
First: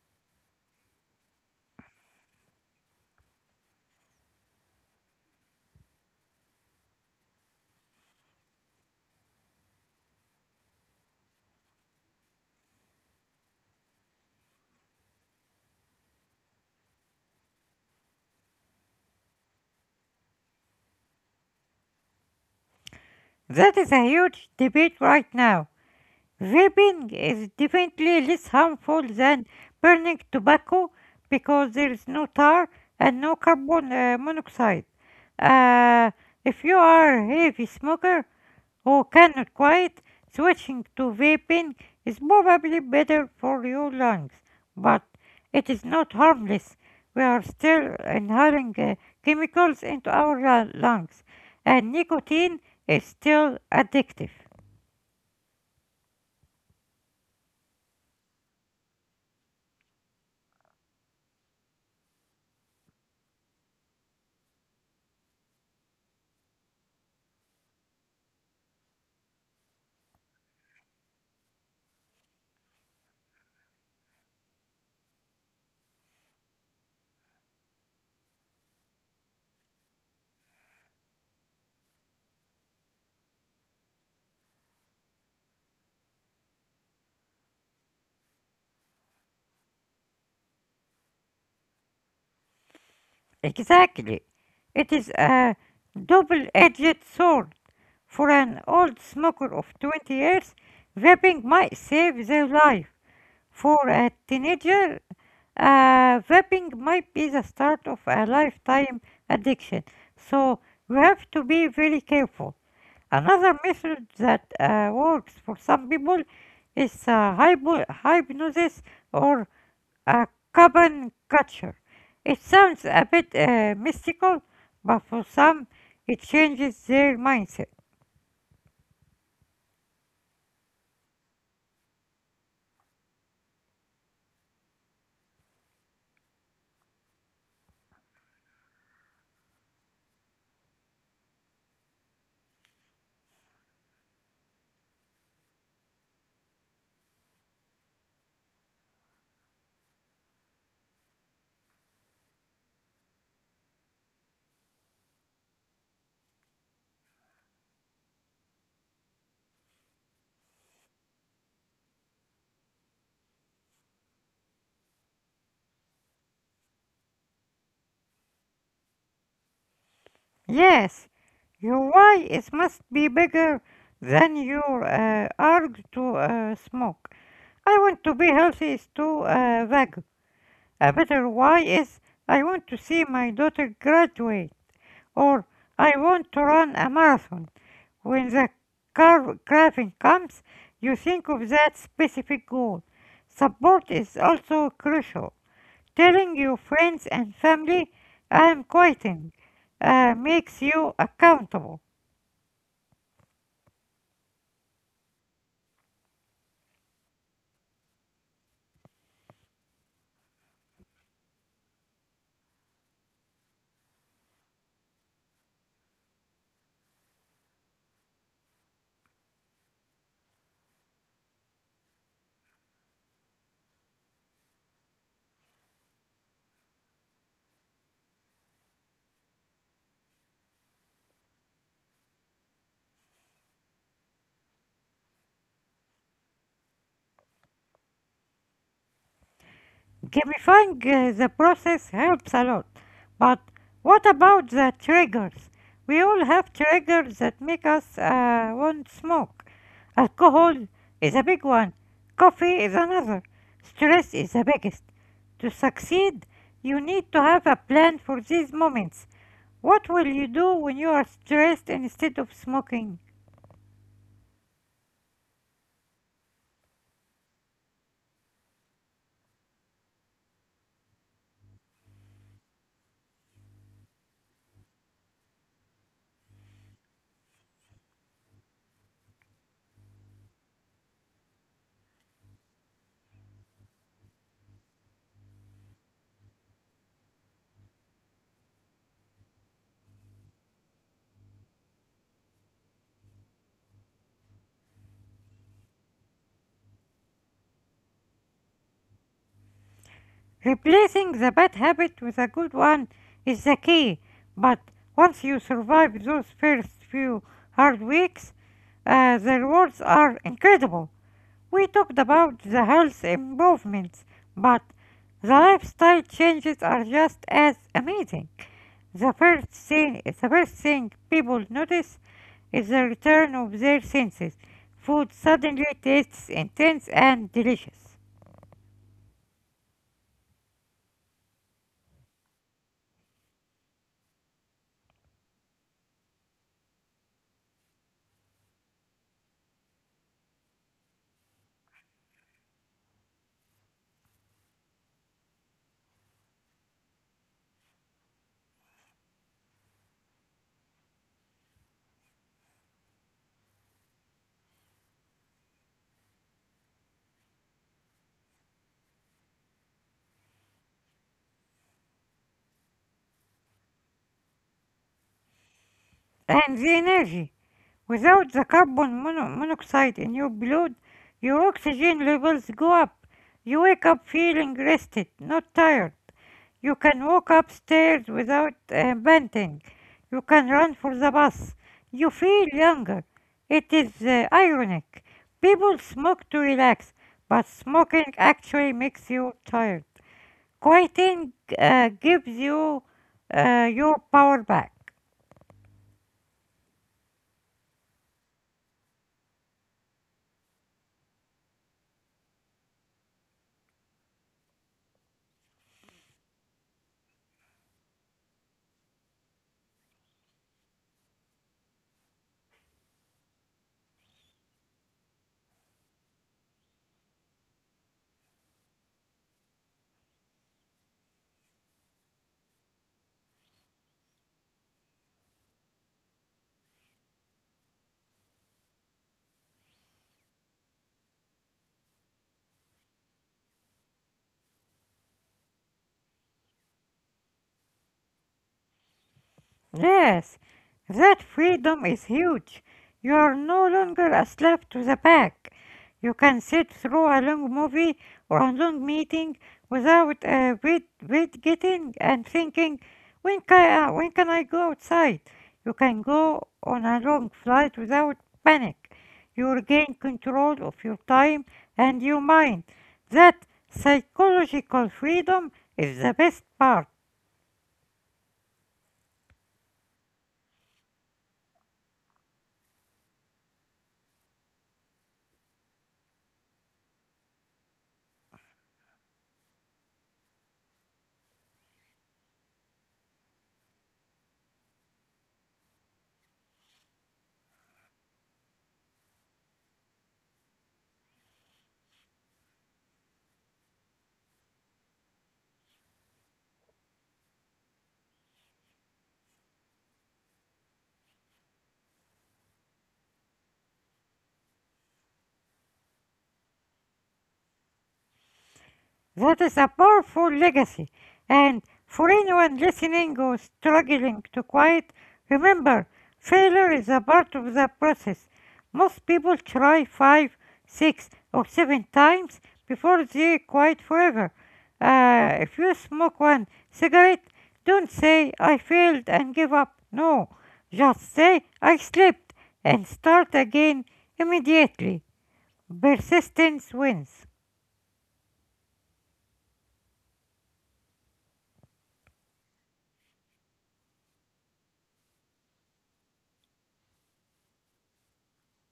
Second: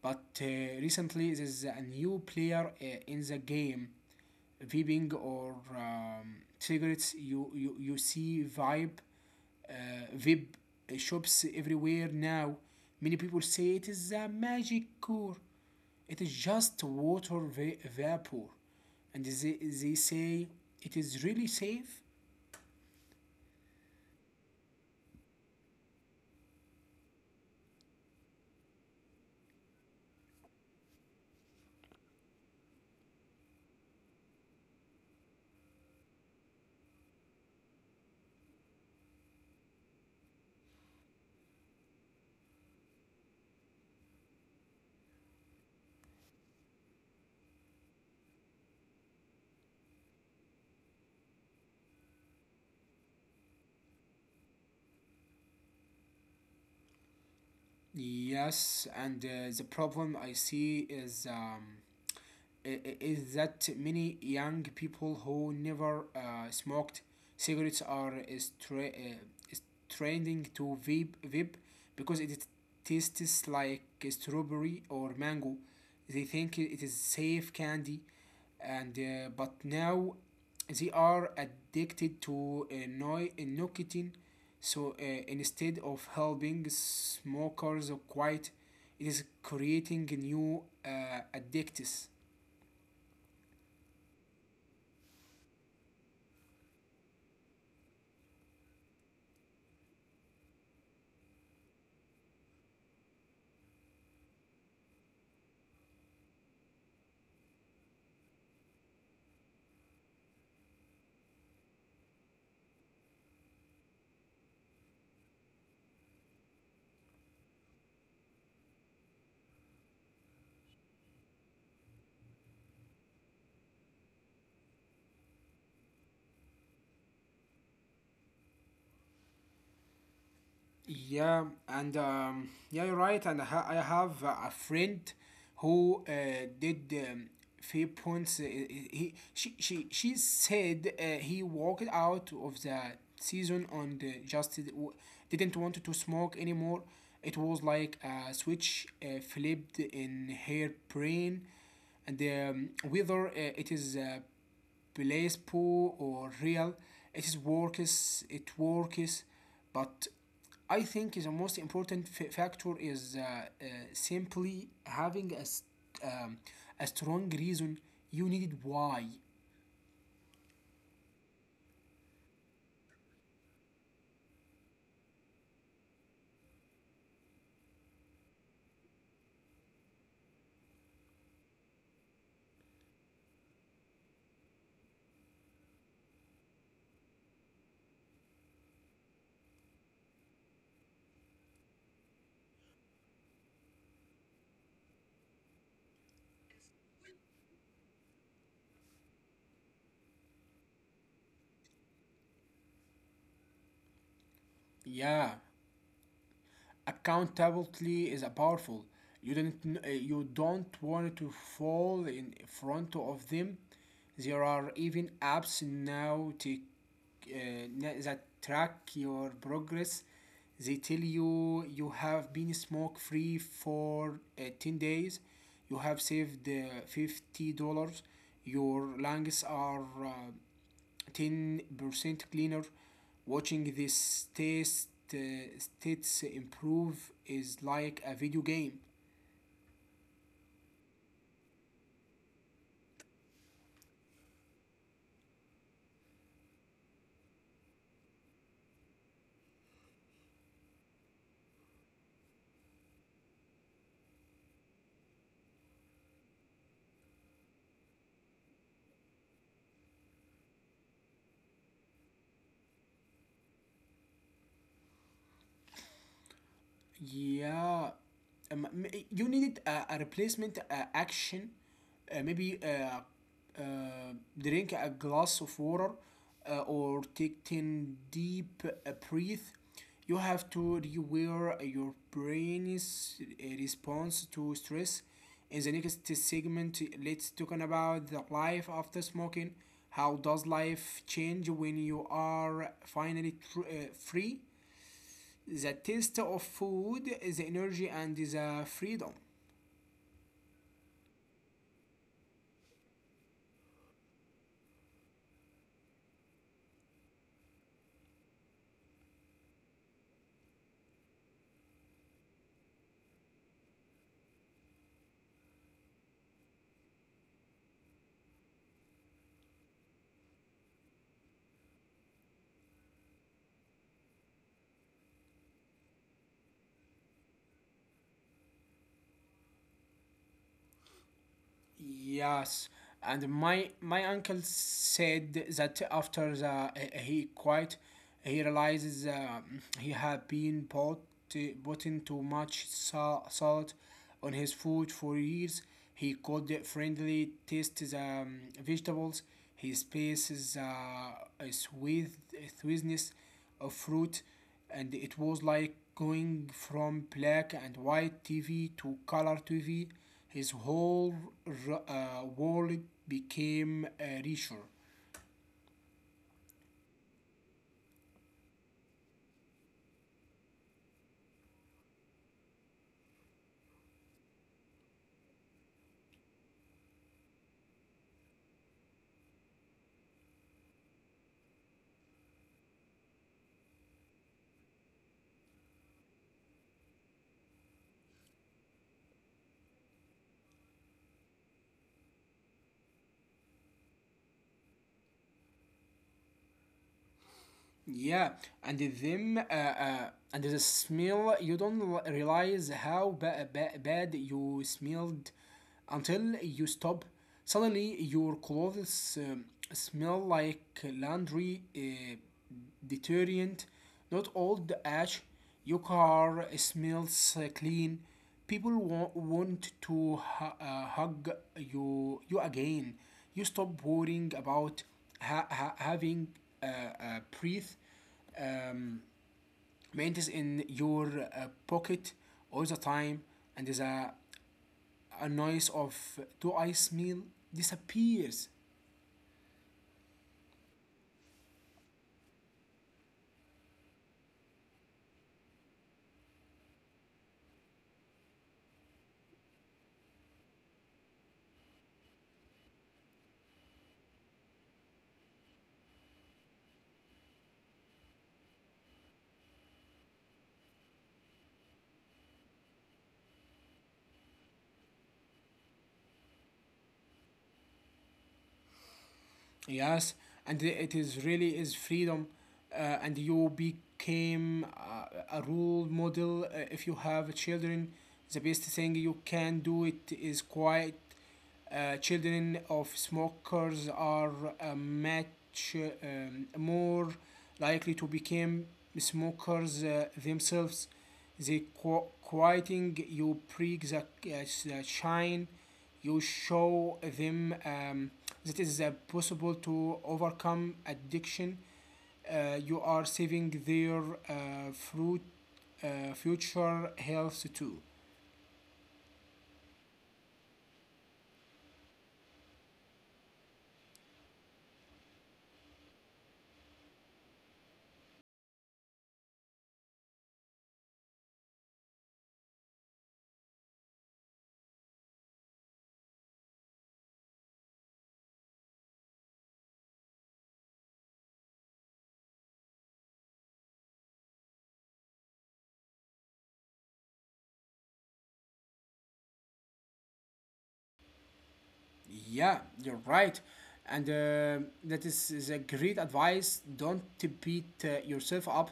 S1: But uh, recently, there is a new player uh, in the game. Vaping, or um, cigarettes, you you, you see vibe uh, vape shops everywhere now. Many people say it is a magic cure. It is just water va- vapor, and they, they say it is really safe.
S2: That is a huge debate right now. Vaping is definitely less harmful than burning tobacco because there is no tar and no carbon uh, monoxide. Uh, if you are a heavy smoker who cannot quit, switching to vaping is probably better for your lungs, but it is not harmless. We are still inhaling uh, chemicals into our lu- lungs, and nicotine is still addictive.
S1: Yes, and uh, the problem I see is um, is that many young people who never uh, smoked cigarettes are stra tra- uh, trending to vape, vape because it tastes like strawberry or mango. They think it is safe candy, and uh, but now they are addicted to uh, no nicotine. So uh, instead of helping smokers quiet, it is creating new uh, addicts.
S2: Exactly. It is a double-edged sword. For an old smoker of twenty years, vaping might save their life. For a teenager, uh, vaping might be the start of a lifetime addiction. So you have to be very careful. Another method that uh, works for some people is uh, hypo- hypnosis or a carbon culture. It sounds a bit uh, mystical, but for some, it changes their mindset.
S1: Yeah, and um, yeah, you're right. And I, ha- I have uh, a friend who uh, did um, three points. Uh, he, he- she, she, she said uh, he walked out of the season on the just w- didn't want to smoke anymore. It was like a switch uh, flipped in her brain, and um, whether uh, it is uh, place poor or real. It is works. It works, but I think the most important f- factor is uh, uh, simply having a, s- um, a strong reason you needed why.
S2: Yes, your why is must be bigger than your uh, urge to uh, smoke. I want to be healthy is too uh, vague. A better why is I want to see my daughter graduate, or I want to run a marathon. When the carv- carving comes, you think of that specific goal. Support is also crucial. Telling your friends and family, I am quitting, uh, makes you accountable.
S1: Yeah. Accountability is a powerful. You don't kn- uh, you don't want to fall in front of them. There are even apps now to, uh, na- that track your progress. They tell you you have been smoke free for uh, ten days. You have saved uh, fifty dollars. Your lungs are uh, ten percent cleaner. Watching this test uh, stats improve is like a video game.
S2: Gamifying uh, the process helps a lot. But what about the triggers? We all have triggers that make us uh, want smoke. Alcohol is a big one, coffee is another, stress is the biggest. To succeed, you need to have a plan for these moments. What will you do when you are stressed instead of smoking?
S1: Yeah, um, m- you needed a, a replacement uh, action. Uh, maybe uh, uh, drink a glass of water, uh, or take ten deep uh, breath. You have to rewire your brain's uh, response to stress. In the next segment, let's talk about the life after smoking. How does life change when you are finally tr- uh, free? The taste of food, the energy, and the freedom.
S2: Replacing the bad habit with a good one is the key, but once you survive those first few hard weeks, uh, the rewards are incredible. We talked about the health improvements, but the lifestyle changes are just as amazing. The first thing, the first thing people notice is the return of their senses. Food suddenly tastes intense and delicious.
S1: Yes, and my my uncle said that after the, eh, he quit, he realizes um, he had been put putting too much sa- salt on his food for years. He could friendly taste the um, vegetables. He spaces uh, a sweet sweetness of fruit, and it was like going from black and white T V to color T V. His whole r- uh, world became uh, richer.
S2: And the energy. Without the carbon mono- monoxide in your blood, your oxygen levels go up. You wake up feeling rested, not tired. You can walk upstairs without uh, panting. You can run for the bus. You feel younger. It is uh, ironic. People smoke to relax, but smoking actually makes you tired. Quitting uh, gives you uh, your power back.
S1: Yeah, and then uh, uh, and the smell, you don't l- realize how ba- ba- bad you smelled until you stop. Suddenly, your clothes um, smell like laundry uh, detergent, not old ash. Your car smells clean. People wa- want to hu- uh, hug you, you again. You stop worrying about ha- ha- having uh, uh, breath um, maintenance in your uh, pocket all the time, and the a noise of "do I smell" disappears.
S2: Yes, that freedom is huge. You are no longer a slave to the pack. You can sit through a long movie or a long meeting without uh, wait, wait getting and thinking, when can, uh, when can I go outside? You can go on a long flight without panic. You regain control of your time and your mind. That psychological freedom is the best part.
S1: Yes, and it is really is freedom, uh, and you became uh, a role model. Uh, if you have children, the best thing you can do it is quiet. Uh, children of smokers are uh, much um, more likely to become smokers uh, themselves. The qu- quieting you prick the, uh, the shine. You show them um, that it is uh, possible to overcome addiction. Uh, you are saving their uh, fruit, uh, future health too.
S2: That is a powerful legacy. And for anyone listening or struggling to quit, remember, failure is a part of the process. Most people try five, six, or seven times before they quit forever. Uh, if you smoke one cigarette, don't say, I failed and give up. No, just say, I slipped and start again immediately. Persistence wins.
S1: Yeah, you're right. And uh, that is, is a great advice. Don't beat uh, yourself up.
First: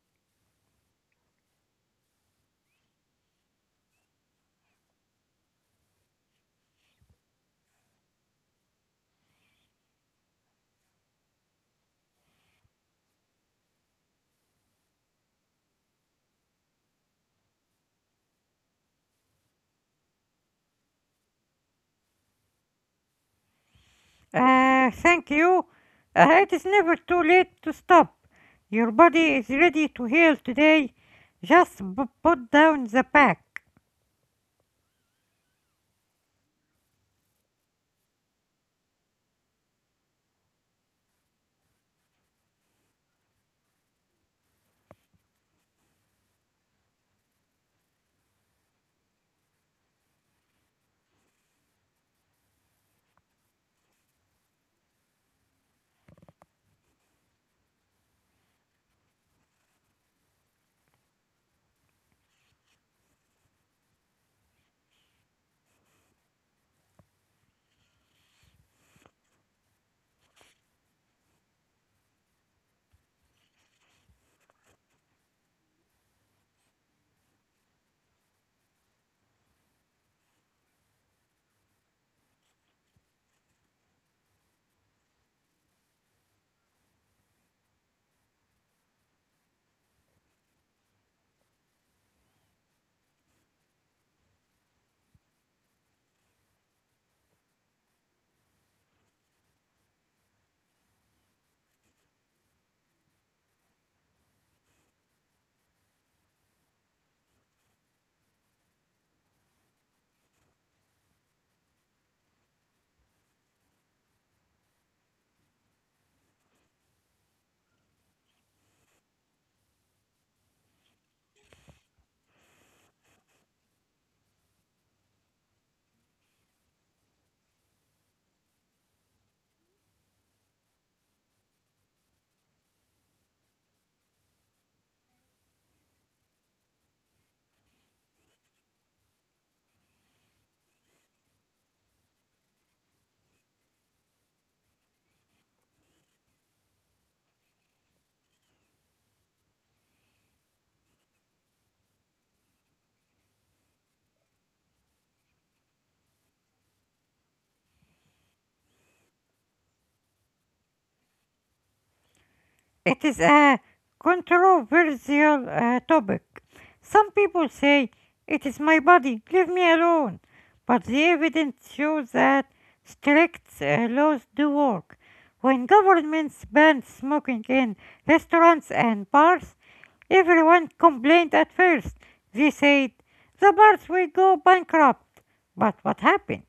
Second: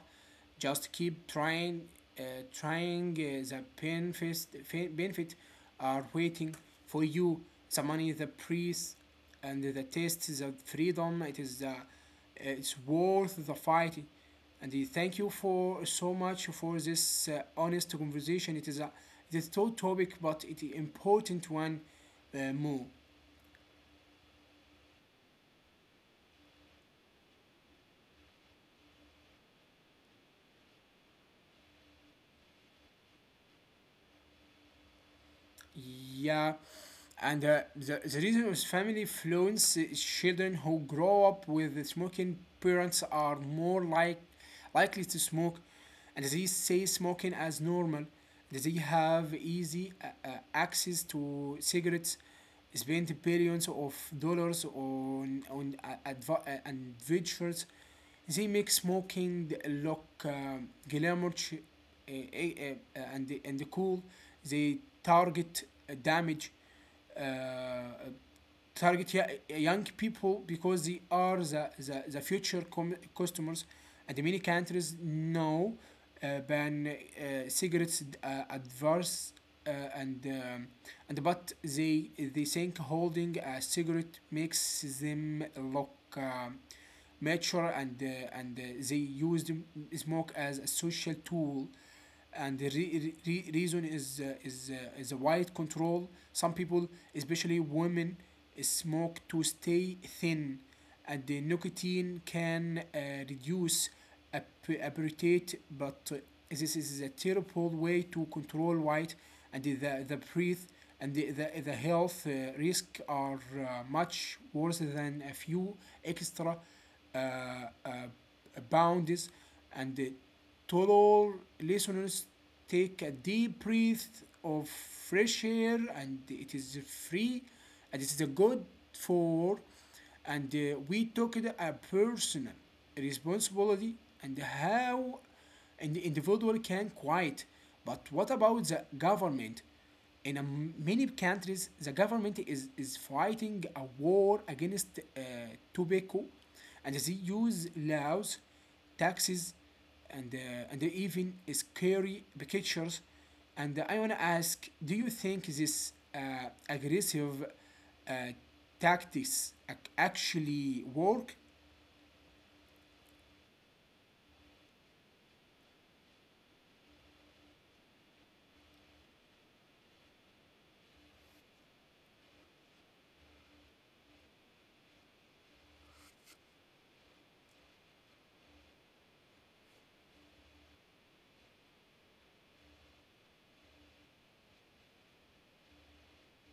S1: Just keep trying. Uh, trying uh, the benefits, Benefit are waiting for you. The money, the price, and the taste, the freedom. It is the, it's worth the fight. And uh, thank you for so much for this uh, honest conversation. It is a, it is a tough topic, but it is important one, uh, more.
S2: Uh, thank you. Uh, it is never too late to stop. Your body is ready to heal today. Just b- put down the pack.
S1: Yeah, and uh, the the reason is family influence is children who grow up with smoking parents are more like likely to smoke, and they see smoking as normal. They have easy uh, uh, access to cigarettes. Spend billions of dollars on on uh, adv- uh, adventures. They make smoking look um, glamorous uh, uh, and, and cool. They target uh, damage, uh, target young people because they are the, the, the future com- customers. And many countries now uh, ban uh, cigarettes uh, adverse uh, and um, and but they they think holding a cigarette makes them look um, mature and uh, and uh, they used smoke as a social tool. And the re- re- reason is uh, is uh, is a white control. Some people, especially women, smoke to stay thin, and the nicotine can uh, reduce appetite. But uh, this is a terrible way to control weight, and the the breath and the the, the health uh, risk are uh, much worse than a few extra uh, uh, boundaries. And uh, to all listeners, take a deep breath of fresh air, and it is free, and it is good for. And uh, we talked a personal responsibility and how an individual can quiet. But what about the government? In um, many countries, the government is, is fighting a war against uh, tobacco, and they use laws, taxes, and uh, and even scary pictures. And I wanna ask, do you think this uh, aggressive uh, tactics actually work?
S2: It is a controversial uh, topic. Some people say, It is my body, leave me alone. But the evidence shows that strict uh, laws do work. When governments banned smoking in restaurants and bars, everyone complained at first. They said, The bars will go bankrupt. But what happened?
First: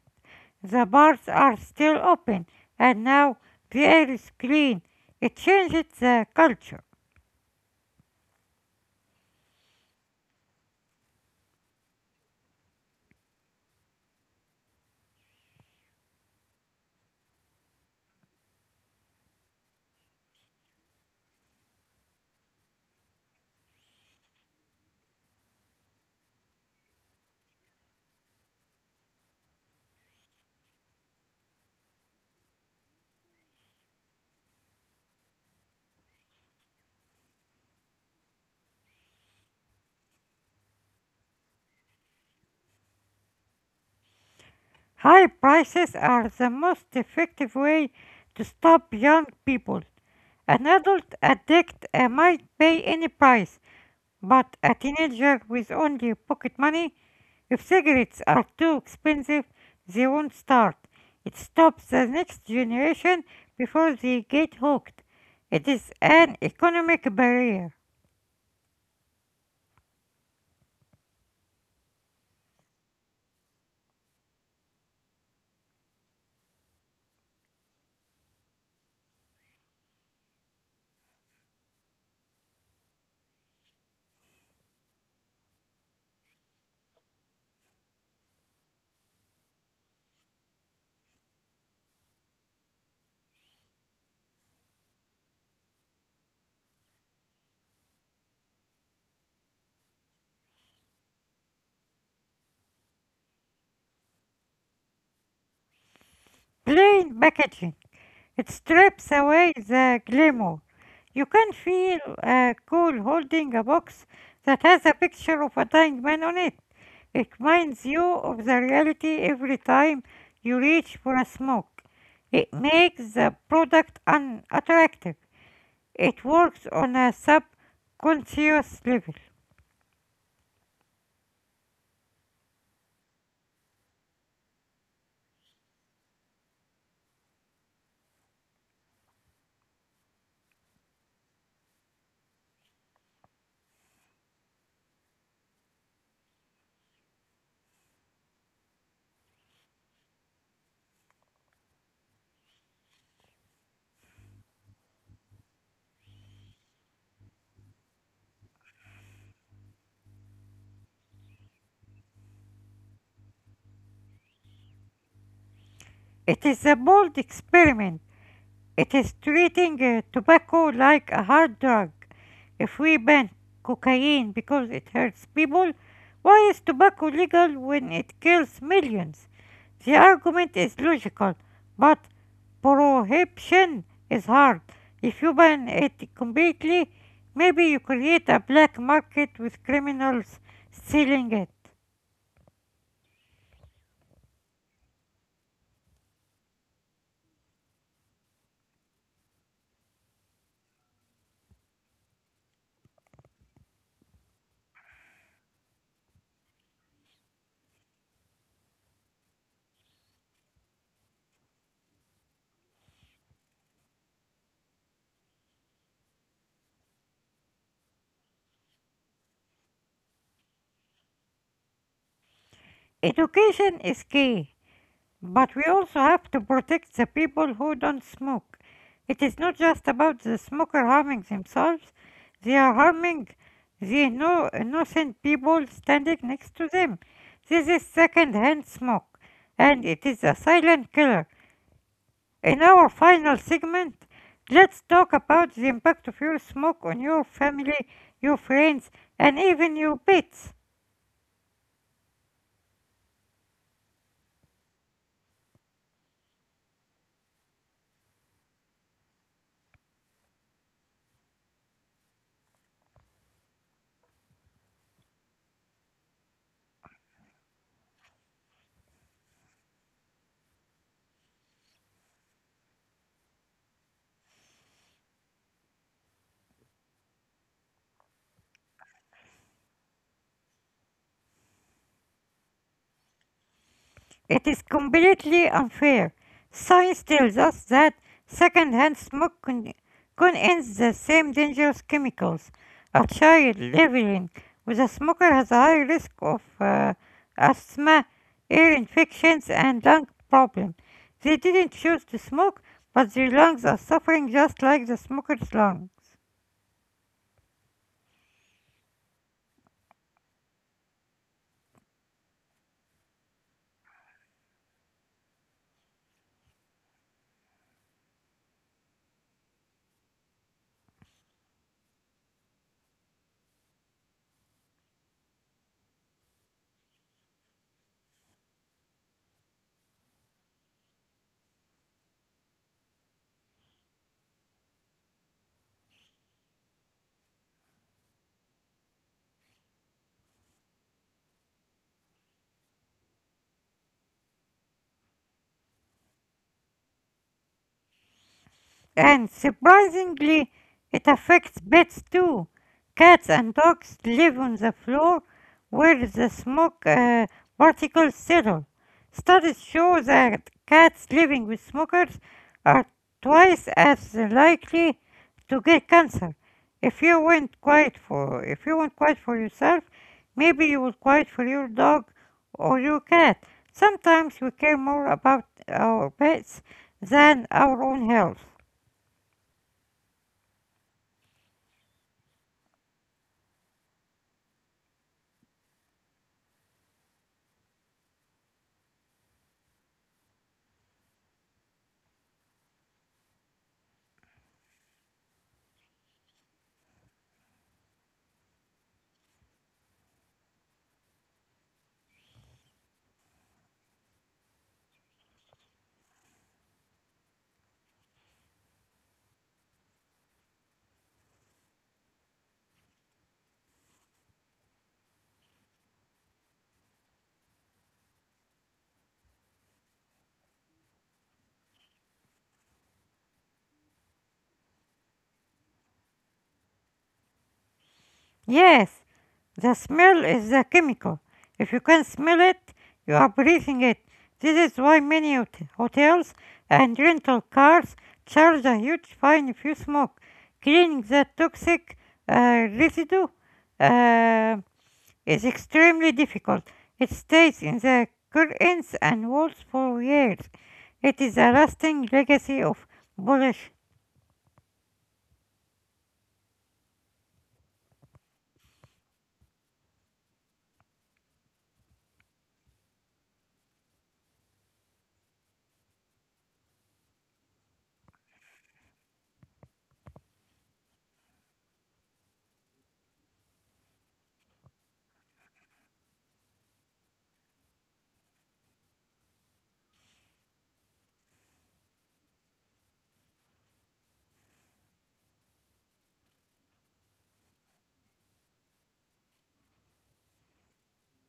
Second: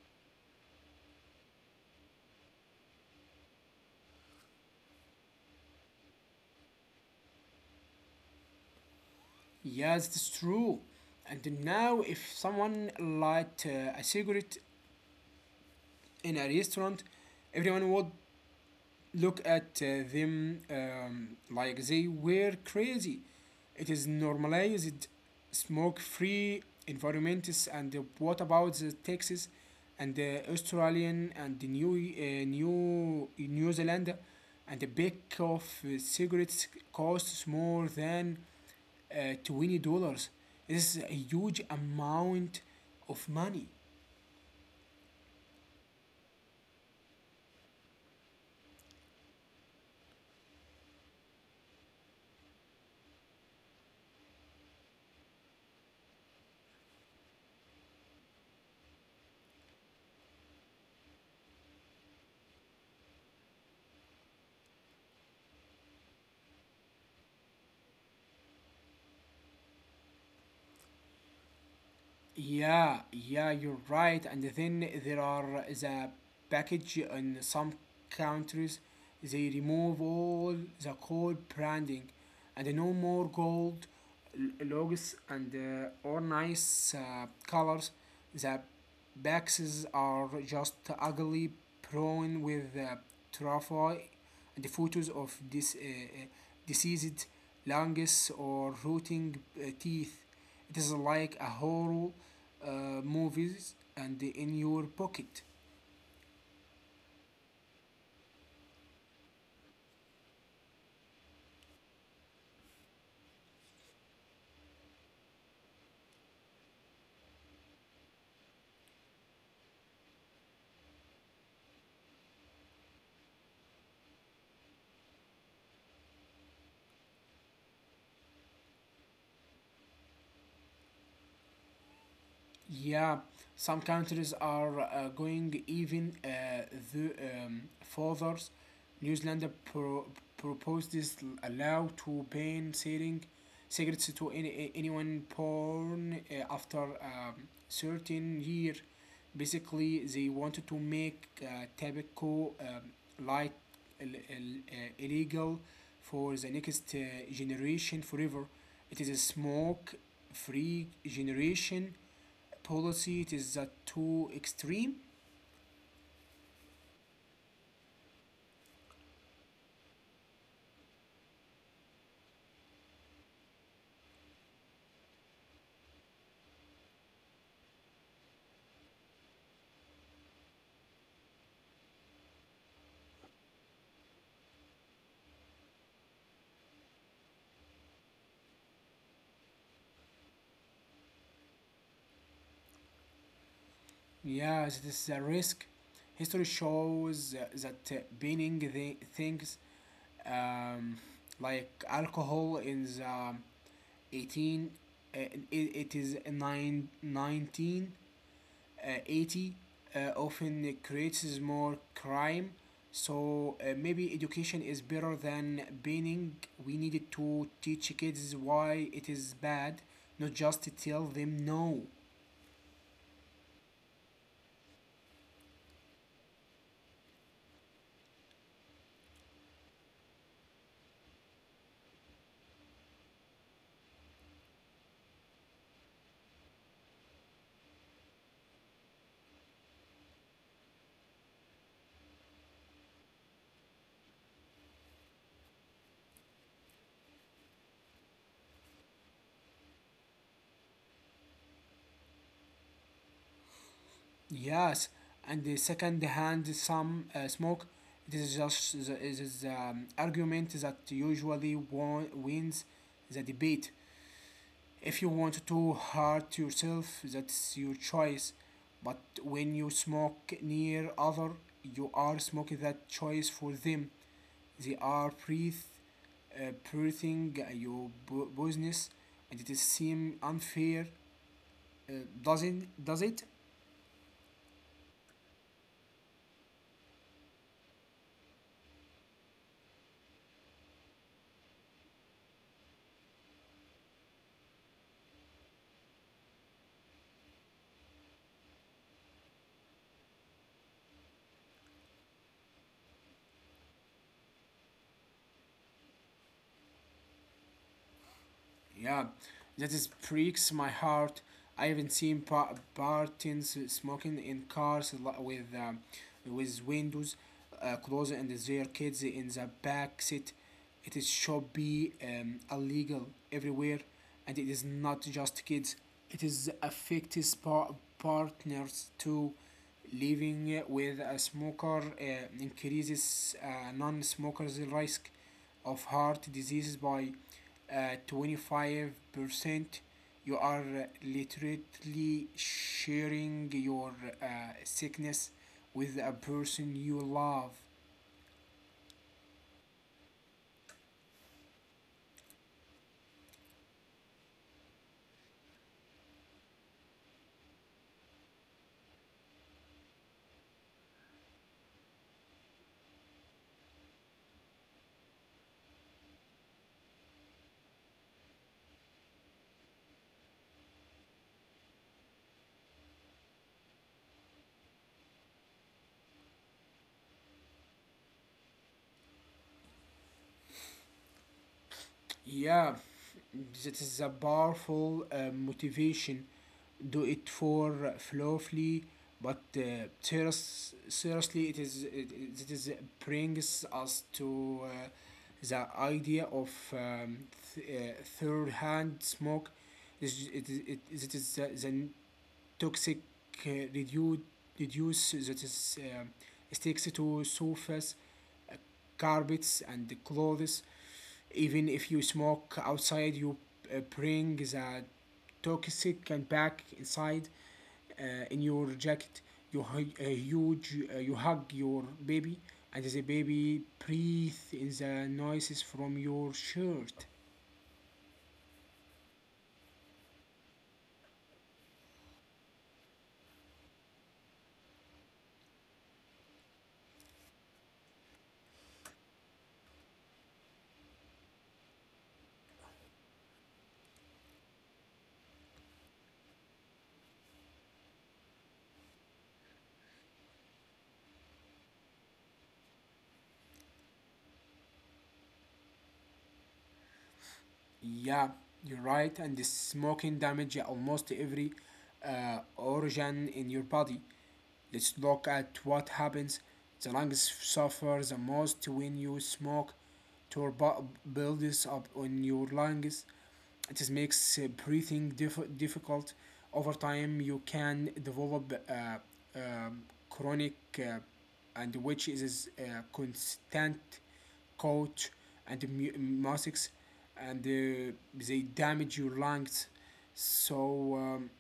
S2: The bars are still open, and now the air is clean. It changes the culture.
S1: Yes, it's true. And now, if someone light uh, a cigarette in a restaurant, everyone would look at uh, them um, like they were crazy. It is normalized smoke-free environments. And uh, what about the Texas and the Australian and the New uh, New New Zealand? And the pack of uh, cigarettes costs more than uh, twenty dollars. This is a huge amount of money.
S2: High prices are the most effective way to stop young people. An adult addict uh, might pay any price, but a teenager with only pocket money, if cigarettes are too expensive, they won't start. It stops the next generation before they get hooked. It is an economic barrier.
S1: Yeah, yeah, you're right. And then there are the package in some countries, they remove all the gold branding and no more gold l- logos and uh, or nice uh, colors. The boxes are just ugly prone with uh, trophy and the photos of this uh, uh, diseased lungs or rotting uh, teeth. It is like a horror uh, movies and in your pocket.
S2: Plain packaging. It strips away the glamour. You can feel uh, cool holding a box that has a picture of a dying man on it. It reminds you of the reality every time you reach for a smoke. It makes the product unattractive. It works on a subconscious level.
S1: Yeah, some countries are uh, going even uh, the um, further. New Zealand pro- proposed this l- allow to ban selling cigarettes to any anyone born uh, after um, certain year. Basically, they wanted to make uh, tobacco um, like ill- ill- uh, illegal for the next uh, generation forever. It is a smoke-free generation policy, it is uh, too extreme.
S2: It is a bold experiment. It is treating uh, tobacco like a hard drug. If we ban cocaine because it hurts people, why is tobacco legal when it kills millions? The argument is logical, but prohibition is hard. If you ban it completely, maybe you create a black market with criminals stealing it.
S1: Yeah, it is a risk. History shows uh, that uh, banning the things, um, like alcohol in the eighteen uh, it, it nine nineteen uh, eighty. nineteen eighty uh, often creates more crime, so uh, maybe education is better than banning. We needed to teach kids why it is bad, not just to tell them no.
S2: Education is key. But we also have to protect the people who don't smoke. It is not just about the smoker harming themselves, they are harming the no- innocent people standing next to them. This is second hand smoke, and it is a silent killer. In our final segment, let's talk about the impact of your smoke on your family, your friends, and even your pets.
S1: Yes, and the second hand some uh, smoke. It is just the, it is um, argument that usually won, wins the debate. If you want to hurt yourself, that's your choice. But when you smoke near other, you are smoking that choice for them. They are breath, uh, breathing your bu- business, and it is seem unfair. Uh, doesn't does it?
S2: It is completely unfair. Science tells us that secondhand smoke con- contains the same dangerous chemicals. A child living with a smoker has a high risk of uh, asthma, ear infections, and lung problems. They didn't choose to smoke, but their lungs are suffering just like the smoker's lungs.
S1: Yeah, that is breaks my heart. I haven't seen pa- Bartons smoking in cars li- with um, with windows uh, closed and their kids in the back seat. It is should be um, illegal everywhere, and it is not just kids. It is affects pa- partners too. Living with a smoker uh, increases uh, non-smokers' risk of heart diseases by uh, twenty-five percent. You are uh, literally sharing your uh, sickness with a person you love.
S2: And surprisingly, it affects pets too. Cats and dogs live on the floor where the smoke uh, particles settle. Studies show that cats living with smokers are twice as likely to get cancer. If you went quiet for if you went quiet for yourself, maybe you would quiet for your dog or your cat. Sometimes we care more about our pets than our own health.
S1: Yeah, that is a powerful uh, motivation. Do it for flawfully, but uh, serious, seriously, it is it, it is brings us to uh, the idea of um, th- uh, third-hand smoke. Is it is it, is- it is the, the toxic uh, reduce reduce that is um sticks to surface, carpets, and clothes. Even if you smoke outside, you uh, bring the toxic and back inside uh, in your jacket. You hu- uh, huge, uh, you hug your baby, and the baby breathe in the noises from your shirt.
S2: Yes, the smell is the chemical. If you can smell it, you are breathing it. This is why many hot- hotels and rental cars charge a huge fine if you smoke. Cleaning the toxic uh, residue uh, is extremely difficult. It stays in the curtains and walls for years. It is a lasting legacy of polish.
S1: Yeah, you're right. And the smoking damage almost every uh, organ in your body. Let's look at what happens. The lungs suffer the most when you smoke. Turbo builds up on your lungs. It makes uh, breathing diff- difficult. Over time, you can develop uh, um, chronic uh, and which is uh, constant coach and mu- musics, and uh, they damage your lungs. So um,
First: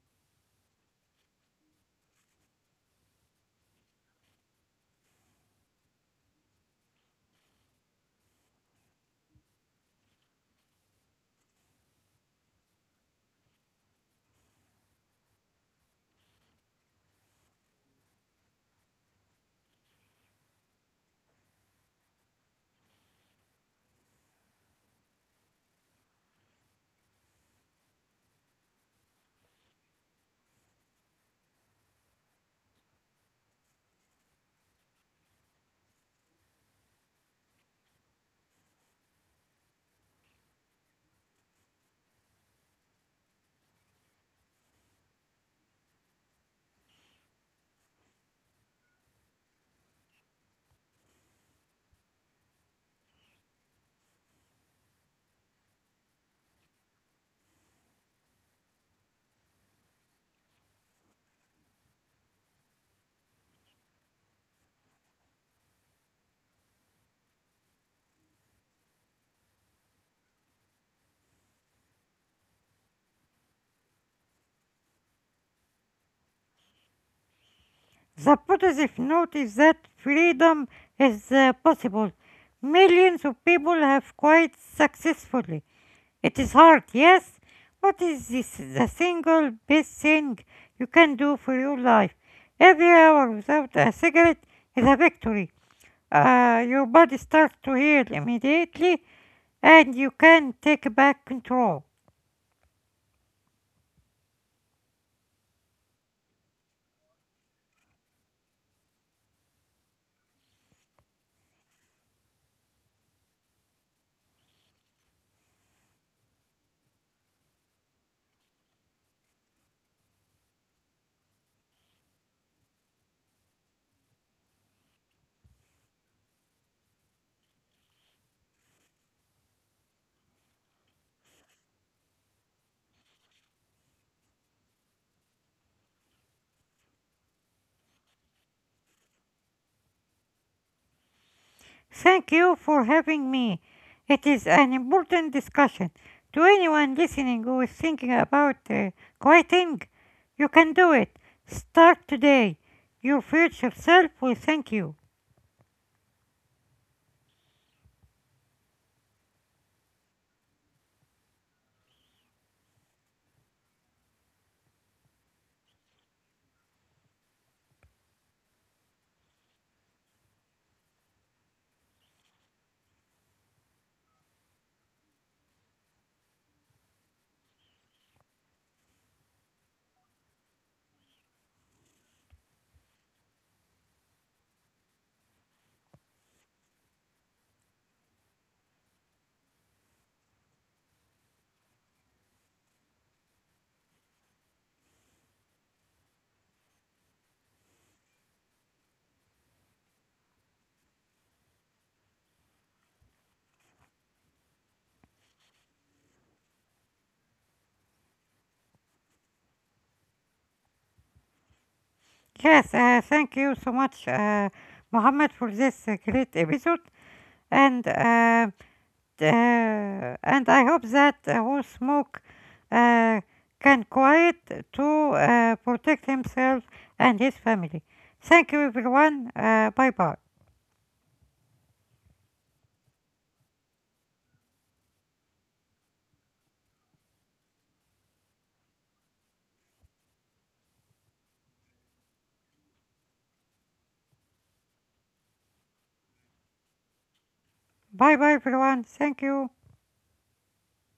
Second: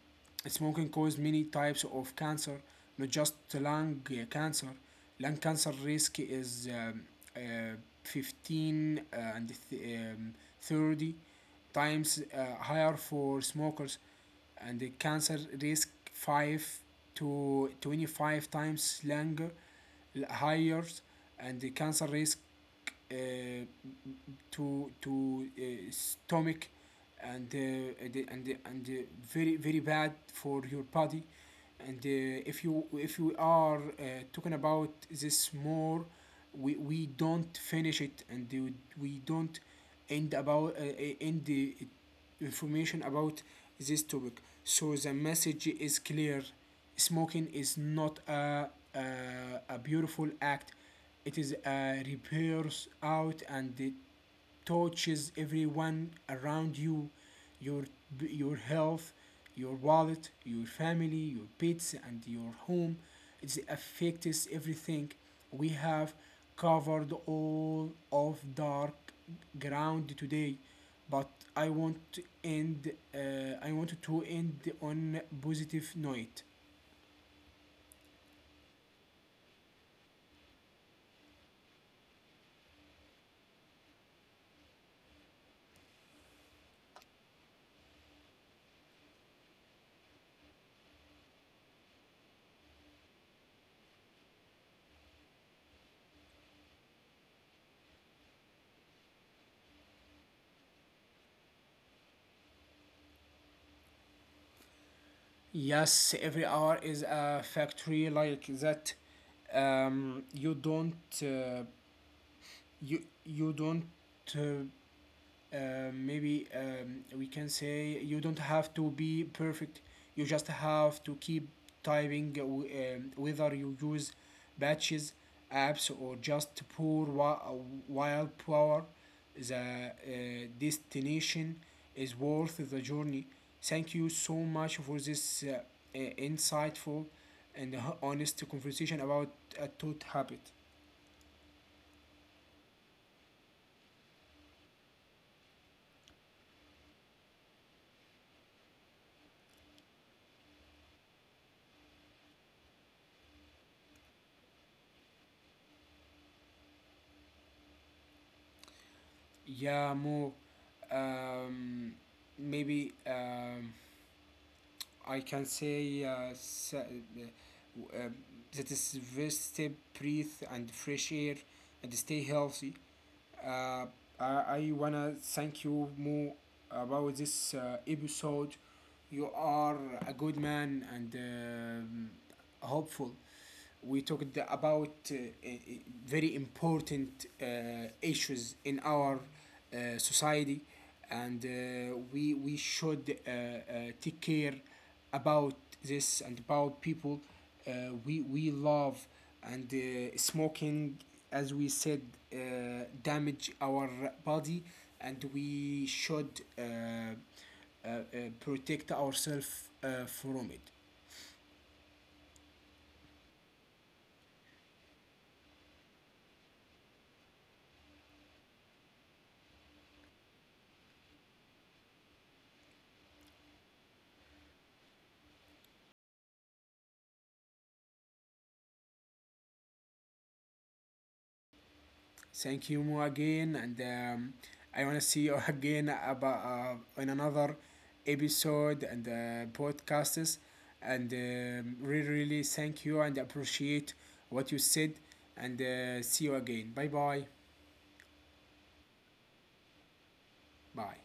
S1: smoking causes many types of cancer, not just lung uh, cancer. Lung cancer risk is um, uh, fifteen uh, and th- um, thirty times uh, higher for smokers, and the cancer risk five to twenty-five times longer higher, and the cancer risk uh, to to uh, stomach and uh, the, and the, and uh, very very bad for your body. And uh, if you if you are uh, talking about this more, we, we don't finish it, and we, don't end about uh, uh, end the- information about this topic. So the message is clear: smoking is not a, a, a beautiful act, it is a repairs out, and it touches everyone around you, your your health, your wallet, your family, your pets, and your home. It affects everything. We have covered all of dark ground today, but I want to end uh, i want to end on positive note.
S2: The positive note is that freedom is uh, possible. Millions of people have quite successfully. It is hard, yes, but it is the single best thing you can do for your life. Every hour without a cigarette is a victory. Uh, your body starts to heal immediately, and you can take back control.
S1: Yes, every hour is a factory like that. um, you don't uh, you you don't uh, uh, maybe um, we can say you don't have to be perfect, you just have to keep typing uh, w- um, whether you use batches, apps, or just pour wi- uh, wild power. The uh, destination is worth the journey. Thank you so much for this uh, uh, insightful and honest conversation about a tooth habit.
S2: Thank you for having me. It is an important discussion. To anyone listening who is thinking about uh, quitting, you can do it. Start today. Your future self will thank you.
S1: Yeah, more. Um, maybe um, I can say uh, s- uh, uh, that is rest, breathe, and fresh air, and stay healthy. Uh, I, I wanna thank you more about this uh, episode. You are a good man, and um hopeful we talked about uh, uh, very important uh, issues in our uh, society, and uh, we we should uh, uh, take care about this and about people uh, we we love, and uh, smoking, as we said, uh, damage our body, and we should uh, uh, uh, protect ourselves uh, from it.
S2: Yes, uh, thank you so much, uh, Mohammed, for this uh, great episode. And uh, uh, and I hope that uh, Wolf Smoke uh, can quiet to uh, protect himself and his family. Thank you, everyone. Uh, bye bye.
S1: Thank you, Mo, again, and um, I want to see you again about uh, in another episode and uh, podcasts. And um, really, really thank you and appreciate what you said. And uh, see you again. Bye, bye,
S2: Bye bye, everyone. Thank you.
S1: bye.